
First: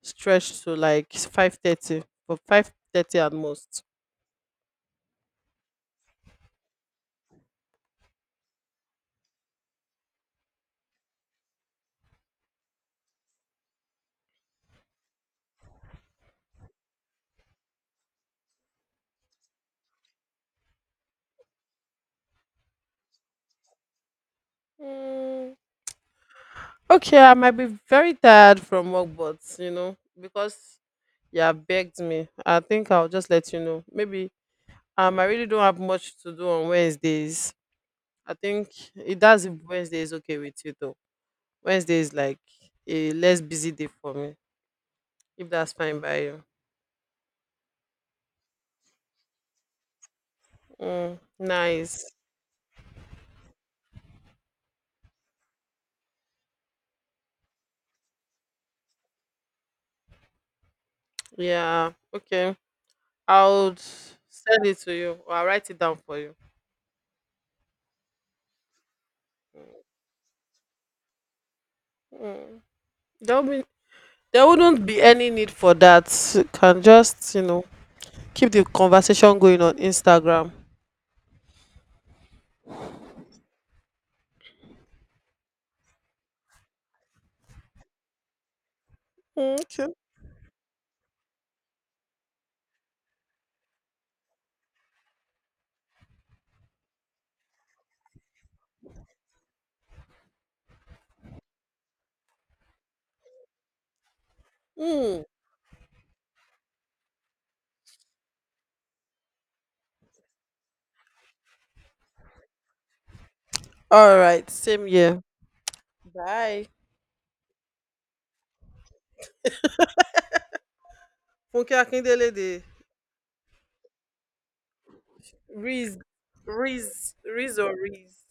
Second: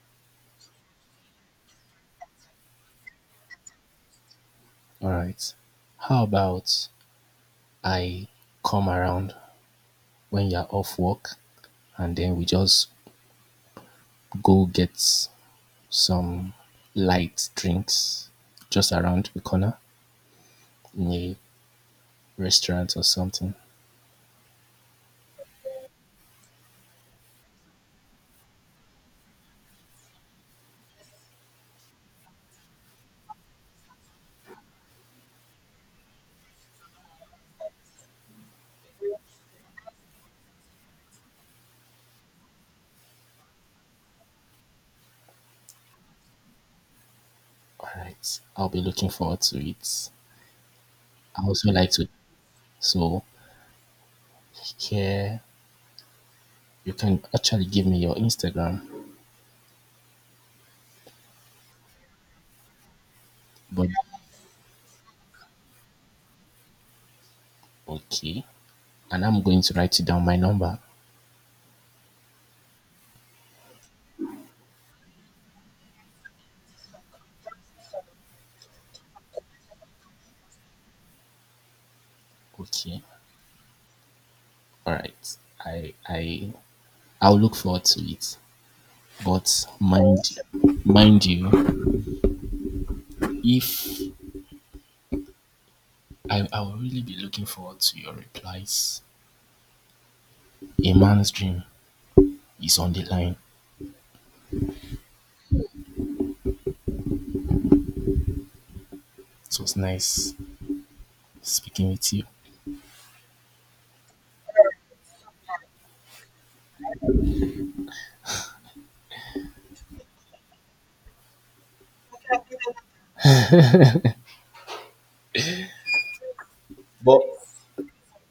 Speaker 2: stretch to like 5:30, but 5:30 at most.
Speaker 1: All right. How about I come around when you're off work, and then we just go get some light drinks just around the corner in a restaurant or something.
Speaker 2: Mm, okay, I might be very tired from work, but because you have begged me, I think I'll just let you know. Maybe I really don't have much to do on Wednesdays. I think it does if Wednesday is okay with you though. Wednesday is like a less busy day for me, if that's fine by you.
Speaker 1: All right, I'll be looking forward to it.
Speaker 2: Mm,
Speaker 1: I also like to,
Speaker 2: nice.
Speaker 1: so here you can actually give me your Instagram,
Speaker 2: Yeah. Okay. I'll
Speaker 1: but
Speaker 2: send it to you or I'll write it down for you.
Speaker 1: okay, and I'm going to write you down my number.
Speaker 2: There will be, there wouldn't be any need for that. You can just, keep the conversation going on Instagram.
Speaker 1: Okay, all right, I I I'll look forward to it.
Speaker 2: Mm,
Speaker 1: But
Speaker 2: okay.
Speaker 1: mind, mind you, if I will really be looking forward to your replies. A man's dream is on the line.
Speaker 2: Mm.
Speaker 1: It was nice speaking with you.
Speaker 2: All right. Same here. Bye. Funke Akindele de Riz. Riz.
Speaker 1: But
Speaker 2: Riz or Riz.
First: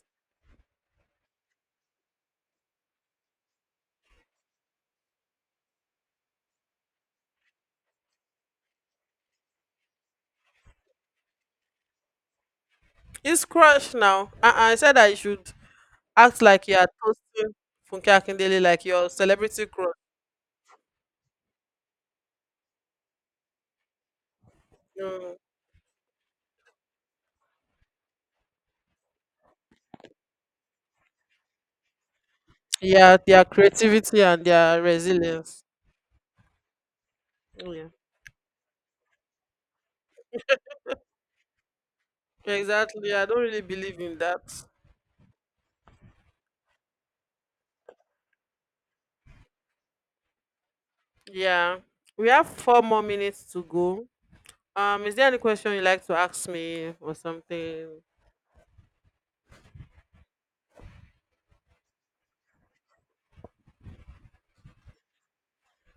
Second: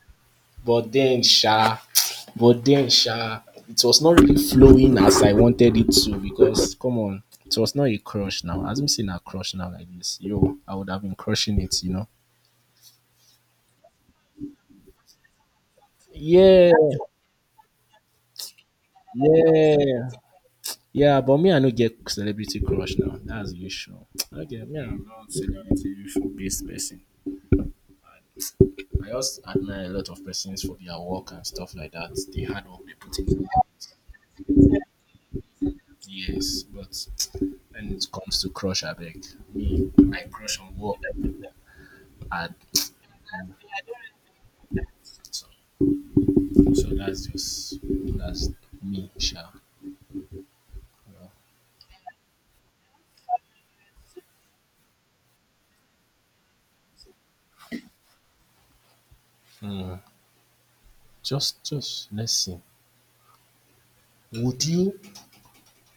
Speaker 1: but then sha but then sha it was not really flowing as I wanted it to because come on, it was not a crush now. As me saying a crush now like this, yo, I would have been crushing it.
Speaker 2: It's crushed now. Uh-uh, I said I should act like
Speaker 1: Yeah,
Speaker 2: you are toasting Funke Akindele, like your celebrity crush.
Speaker 1: yeah, yeah, but me, I no get celebrity crush now. That's the issue. Okay, me, I'm not
Speaker 2: Mm.
Speaker 1: celebrity based person. I just admire a lot of persons for their work and stuff like that. The hard work they
Speaker 2: Yeah,
Speaker 1: put
Speaker 2: their
Speaker 1: in.
Speaker 2: creativity and their resilience.
Speaker 1: Yes, but
Speaker 2: Oh, yeah.
Speaker 1: when it comes to crush, I beg me, I crush on work. Hard.
Speaker 2: Exactly. I don't really believe in that.
Speaker 1: So, so that's just that's me, sha. Yeah.
Speaker 2: Yeah. We have four more minutes to go. Is there any question you like to ask me or something?
Speaker 1: Just let's see. Would you,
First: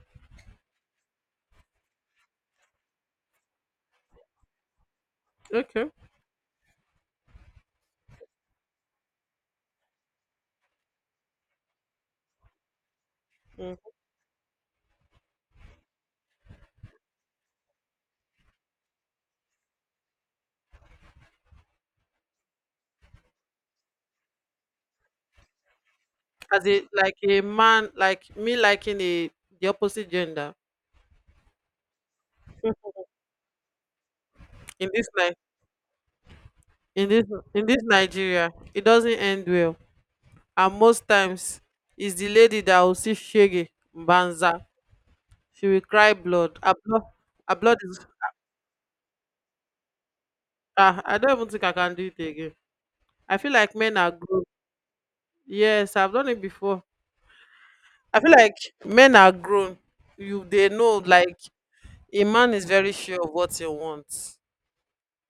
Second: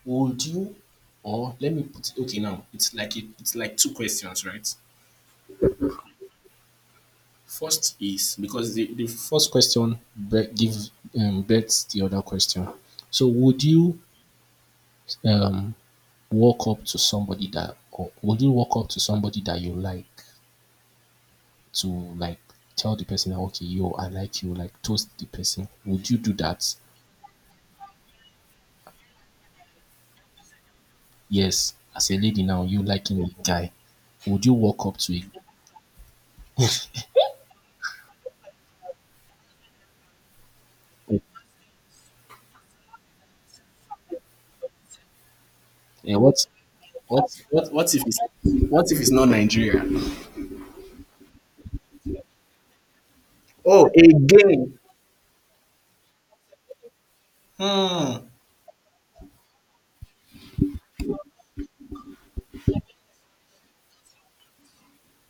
Speaker 1: would you, or let me put it. Okay, now it's like it's like two questions, right?
Speaker 2: Okay.
Speaker 1: First is because the first question gives bets the other question. So would
Speaker 2: Mm.
Speaker 1: you um walk up to somebody that or would you walk up to somebody that you like to like tell the person that okay, yo, I like you, like toast the person, would you do
Speaker 2: As a
Speaker 1: that?
Speaker 2: like a man, like me liking a the opposite gender
Speaker 1: Yes, as a lady now, you liking a guy, would you walk
Speaker 2: in
Speaker 1: up
Speaker 2: this
Speaker 1: to
Speaker 2: night in this in this Nigeria, it doesn't end well. And most
Speaker 1: a
Speaker 2: times it's the lady that will see shege banza. She will cry
Speaker 1: uh, what
Speaker 2: blood, her blood,
Speaker 1: what?
Speaker 2: her blood is— I don't even think I can do it again. I feel like
Speaker 1: Oh,
Speaker 2: men are grown.
Speaker 1: again.
Speaker 2: Yes, I've done it before. I
Speaker 1: Hmm.
Speaker 2: feel like men are grown. You, they know, like a man is very sure of what he wants.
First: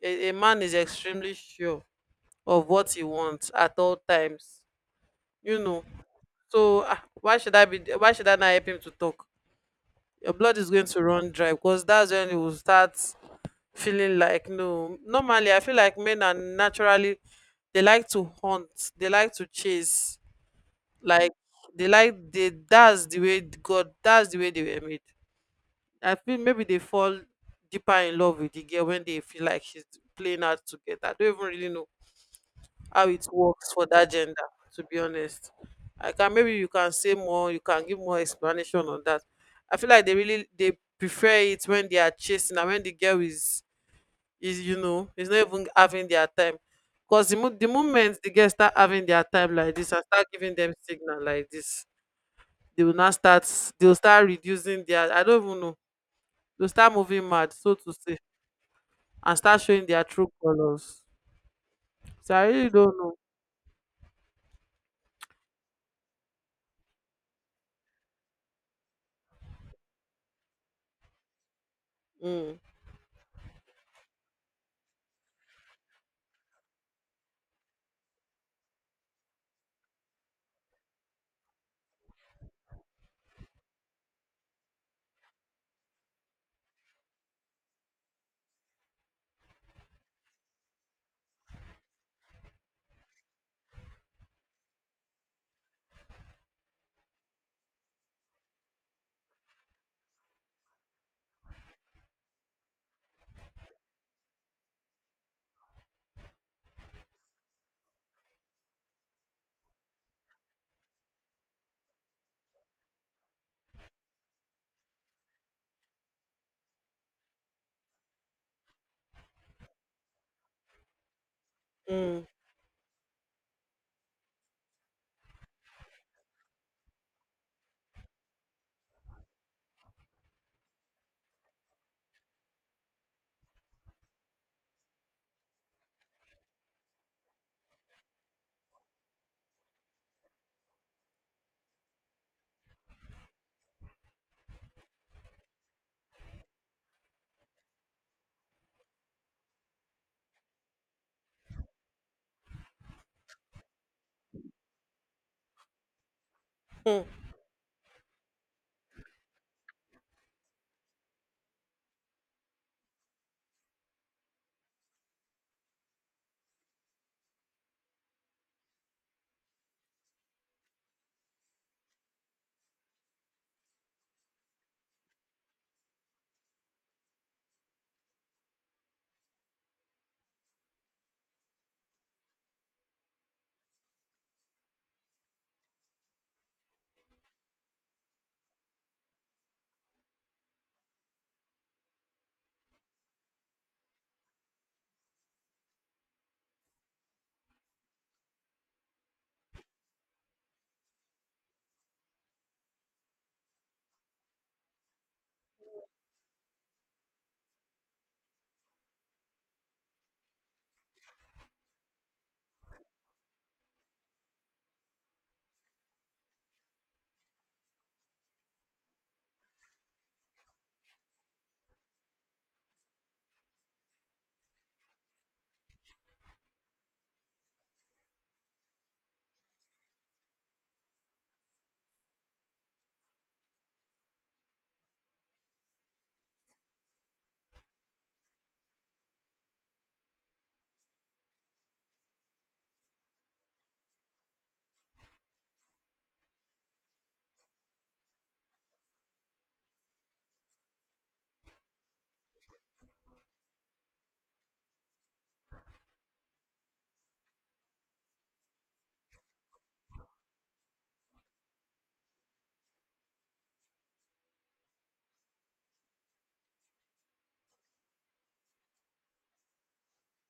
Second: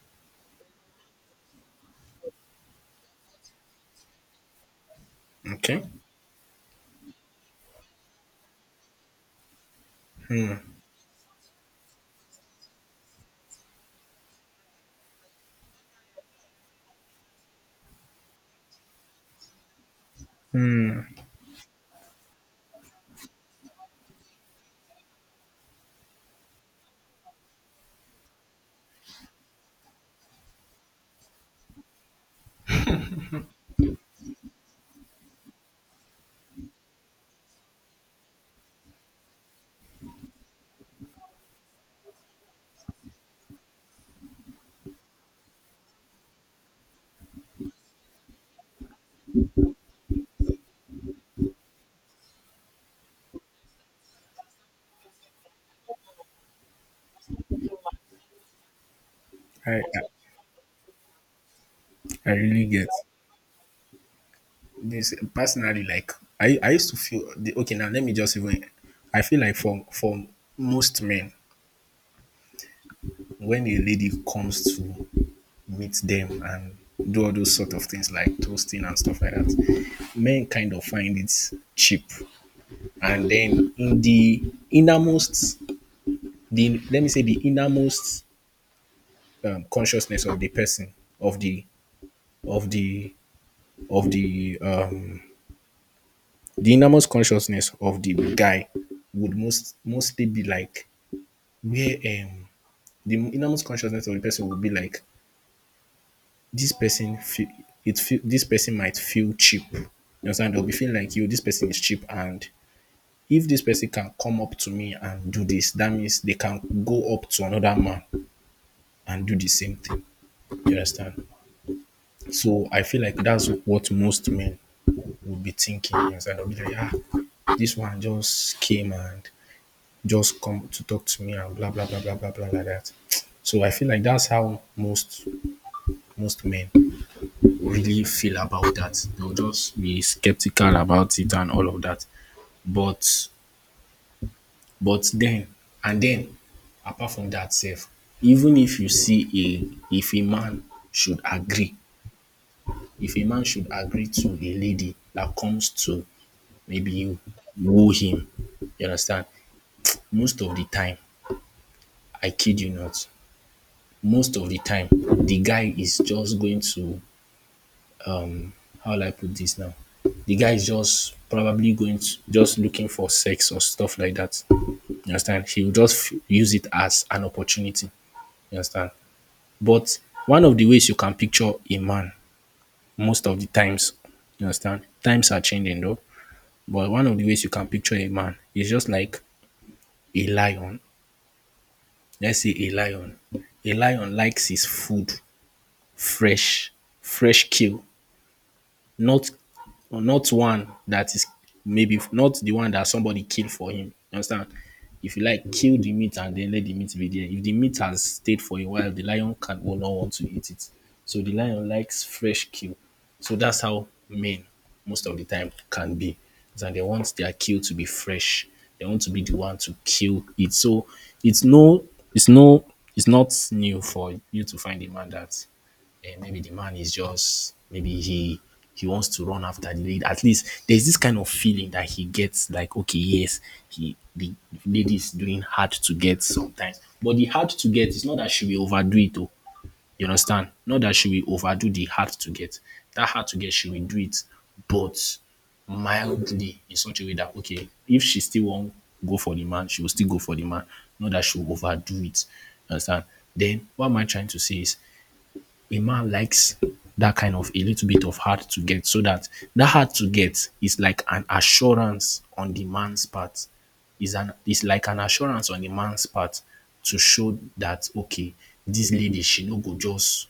Speaker 2: A man is extremely sure of what he wants at all times you know
Speaker 1: Okay,
Speaker 2: so, why should I not help him to talk? Your blood is going to run dry because that's when he will start feeling like, no, normally I feel like men are naturally— they like to hunt, they like to chase, like they like, they, that's the way, God, that's the way they were made. I feel maybe they fall deeper in love with the girl when they feel like she's playing out together. I don't even really know how it works for that gender, to be honest. I can— maybe you can say more, you can give more explanation on that. I feel like they really, they prefer it when they are chasing and when the girl is you know is not even having their time. Because the moment the girls start having their time like this and start giving them signal like this, they will now start they will start reducing their— I don't even know, they'll start moving mad, so to say, and start
Speaker 1: I
Speaker 2: showing their true colors.
Speaker 1: I
Speaker 2: So I
Speaker 1: really
Speaker 2: really
Speaker 1: get
Speaker 2: don't know.
Speaker 1: this personally. Like I used to feel the, okay. Now let me just even. I feel like for most men,
Speaker 2: Mm,
Speaker 1: when a lady comes to meet them and do all those sort of things like toasting and stuff like that, men kind of find it cheap. And then in the innermost, the let me say the innermost consciousness of the person of the of the of the innermost consciousness of the guy would most mostly be like where the innermost consciousness of the person would be like this person feel, this person might feel cheap, you understand, they'll be feeling like you cheap, and if this person can come up to me and do this, that means they can go up to another man and do the same thing. And
Speaker 2: mm,
Speaker 1: so I feel like that's what most men will be thinking. They be like, ah, this one just and that. That's how really big the to
Speaker 2: mm.
Speaker 1: him time. I kid not, all the time. The guy is just going to how will I put this now? The guy is just probably going to just looking for sex or stuff like that. You understand? He will just use it as an opportunity. You understand? But one of the ways you can picture a man most of the times. You understand? Times are changing though. But one of the ways you can picture a man is just like a lion. Let's say a lion. A lion likes his food fresh, fresh kill. Not not one that is maybe not the one that somebody killed for him. You understand? If you like, kill the meat and then let the meat be there. If the meat has stayed for a while, the lion can will not want to eat it. So the lion likes fresh kill. So that's how men most of the time can be. And they want their kill to be fresh. They want to be the one to kill it. So it's no it's it's not new for you to find a man that and maybe the man is just maybe he wants to run after the lady. At least there's this kind of feeling that he gets like, okay, yes, he the lady is doing hard to get sometimes. But the hard to get is not that she will overdo it though. You understand? Not that she will overdo the hard to get. That hard to get she will do it, but mildly. If she go for the man, she will still go for the man. Not that she will overdo it. You understand? What am I trying to say is a man likes that kind of a little bit of hard to get so that that hard to get is like an assurance on the man's part is an is like an assurance on the man's part to show that okay, this lady she no go just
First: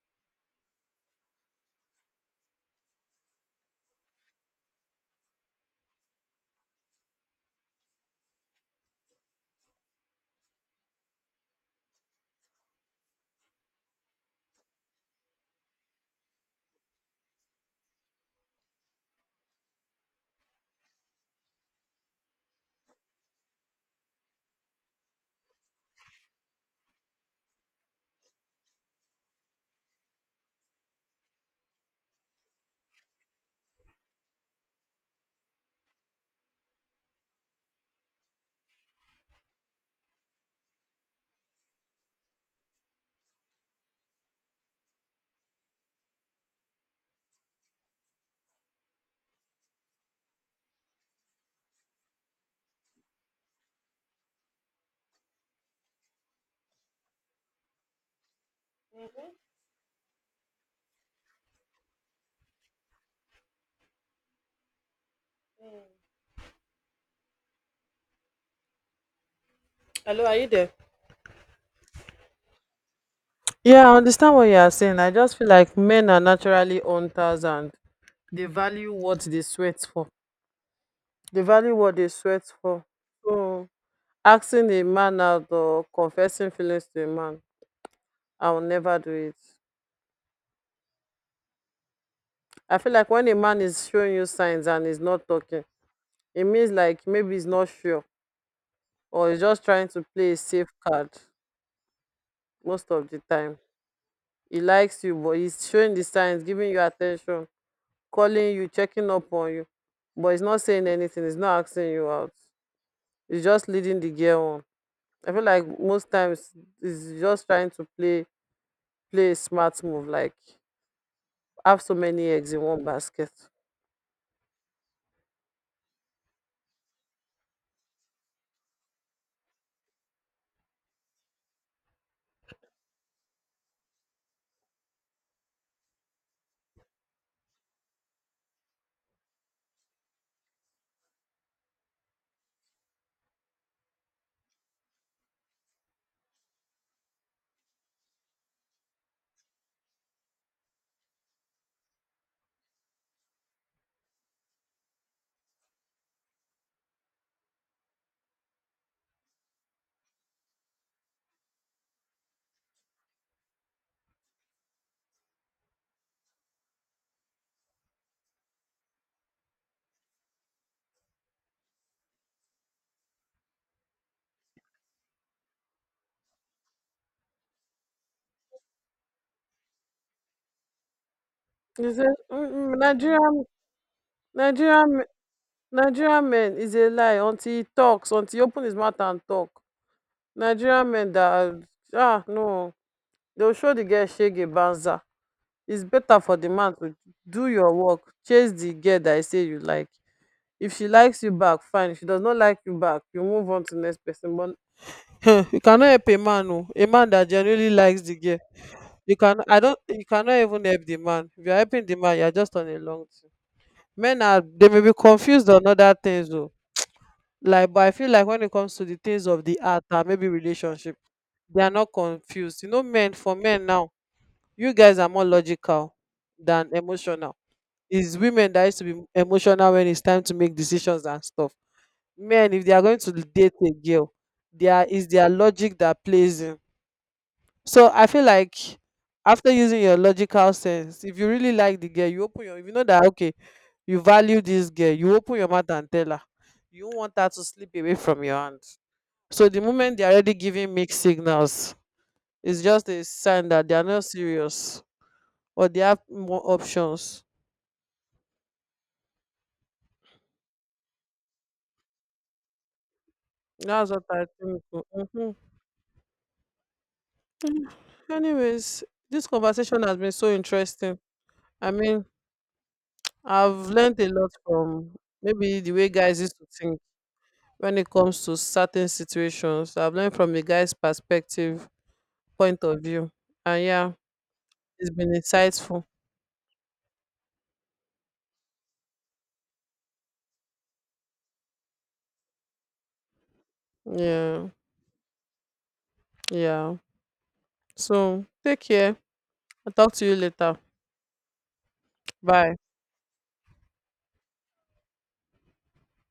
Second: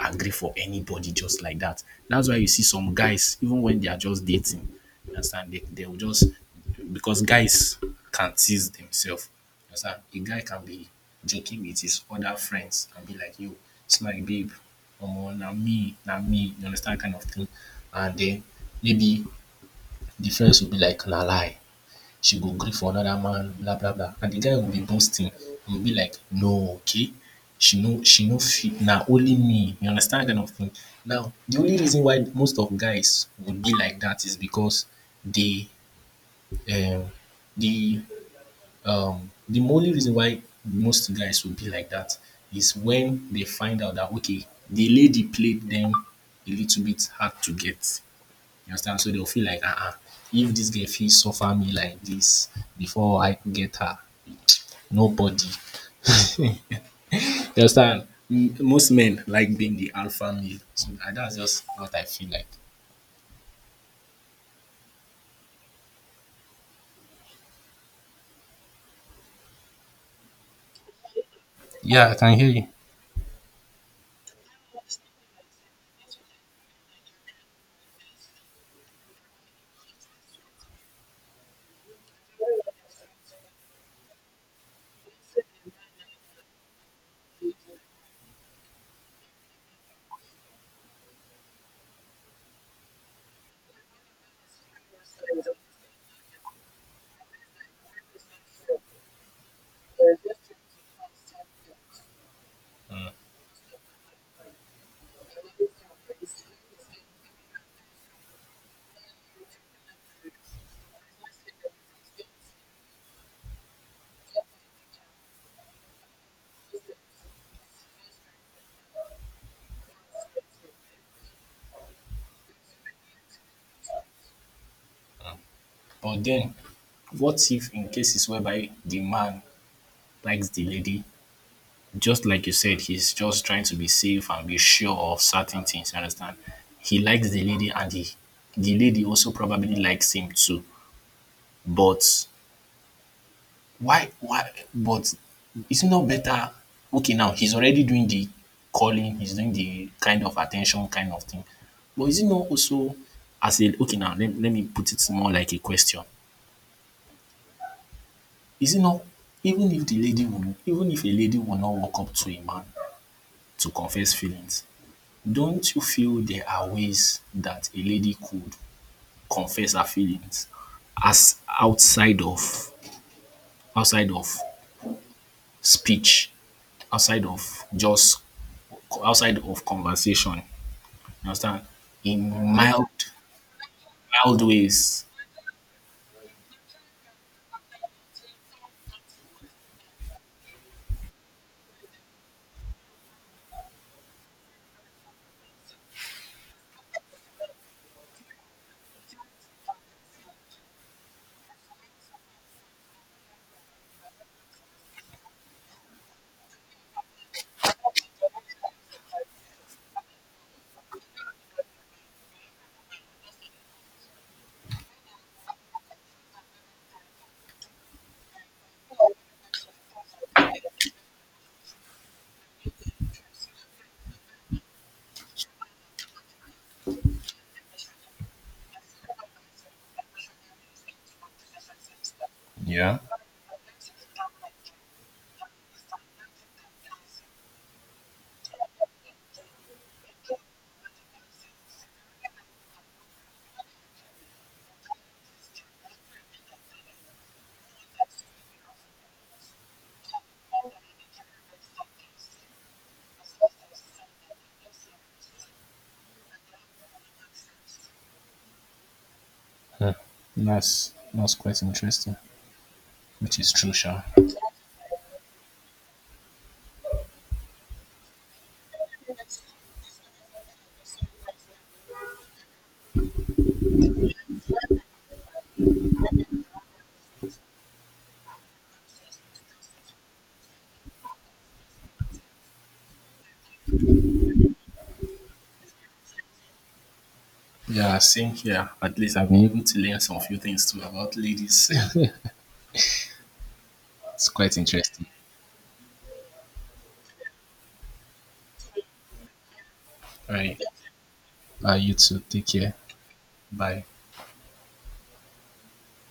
Speaker 1: agree for anybody just like that. That's why you see some guys, even when they are just dating, you understand, they will just because guys can tease themselves. You understand? A guy can be joking with his other friends and be like, yo, it's my babe. Omo, na me, na me. You understand kind of thing. And then maybe the friends will be like, na lie. She go gree for another man, blah blah blah. And the guy will be boasting. He will be like, no, okay, she no fit. Now only me. You understand that kind of thing. Now the only reason why most of guys would be like that is because they, um, the, the only reason why most guys would be like that is when they find out that okay, the lady played them a little bit hard to get. You understand? So they'll feel like, if this girl feels suffer me like this before I could get her, nobody. You understand? Most men like being the alpha male. So and that's just what I feel like.
Speaker 2: Hello, are you there?
Speaker 1: Yeah, I can hear you.
Speaker 2: Yeah, I understand what you are saying. I just feel like men are naturally hunters and they value what they sweat for, they value what they sweat for. So, asking a man out or confessing feelings to a man, I will never do it. I feel like when a man is showing you signs and is not talking, it means like maybe he's not sure or he's just trying to play a safe card most of the time. He likes you, but he's showing the signs, giving you attention, calling you, checking up on you, but he's not saying anything, he's not asking you out. He's just leading the girl on. I feel like most times he's just trying to play a smart move, like have so many eggs in one basket.
Speaker 1: But then, what if in cases whereby the man likes the lady, just like you said, he's just trying to be safe and be sure of certain things. You understand? He likes the lady, and the lady feel there are ways that a lady could confess her feelings as outside of speech, outside of just conversation.
Speaker 2: He said, "Mm-mm, Nigerian, me- Nigerian men is a lie until he talks, until he open his mouth and talk. Nigerian men that are— no, they'll show the girl shege banza. It's better for the man to do your work, chase the girl that I say you like. If she likes you back, fine. If she does not like you back, you move on to next person. But *laughs* you cannot help a man, oh, a man that genuinely likes the girl. You cannot even help the man. If you're helping the man, you're just on a long thing. Men are they may be confused on other things though. Like, but I feel like when it comes to the things of the art and maybe relationship, they are not confused. You know, men for men now, you guys are more logical than emotional. It's women that used to be emotional when it's time to make decisions and stuff. Men, if they are going to date a girl, there is their logic that plays in. So I feel like after using your logical sense, if you really like the girl, you open your if you know that, okay, you value this girl, you open your mouth and tell her. You don't want her to slip away from your hand. So the moment they're already giving mixed signals, it's just a sign that they are not serious or they have more options.
Speaker 1: Yeah. That's quite interesting, which is true,
Speaker 2: That's
Speaker 1: Sha.
Speaker 2: what I think. Mm-hmm. Anyways, this conversation has been so interesting. I mean, I've learned a lot from maybe the way guys used to think, when it comes to certain situations. I've learned from the guy's perspective, point of view. And yeah, it's been insightful.
Speaker 1: Yeah, since *laughs*
Speaker 2: Yeah,
Speaker 1: all
Speaker 2: yeah. So take care. I'll talk to you later.
Speaker 1: right. You too. Take
Speaker 2: Bye.
Speaker 1: care. Bye.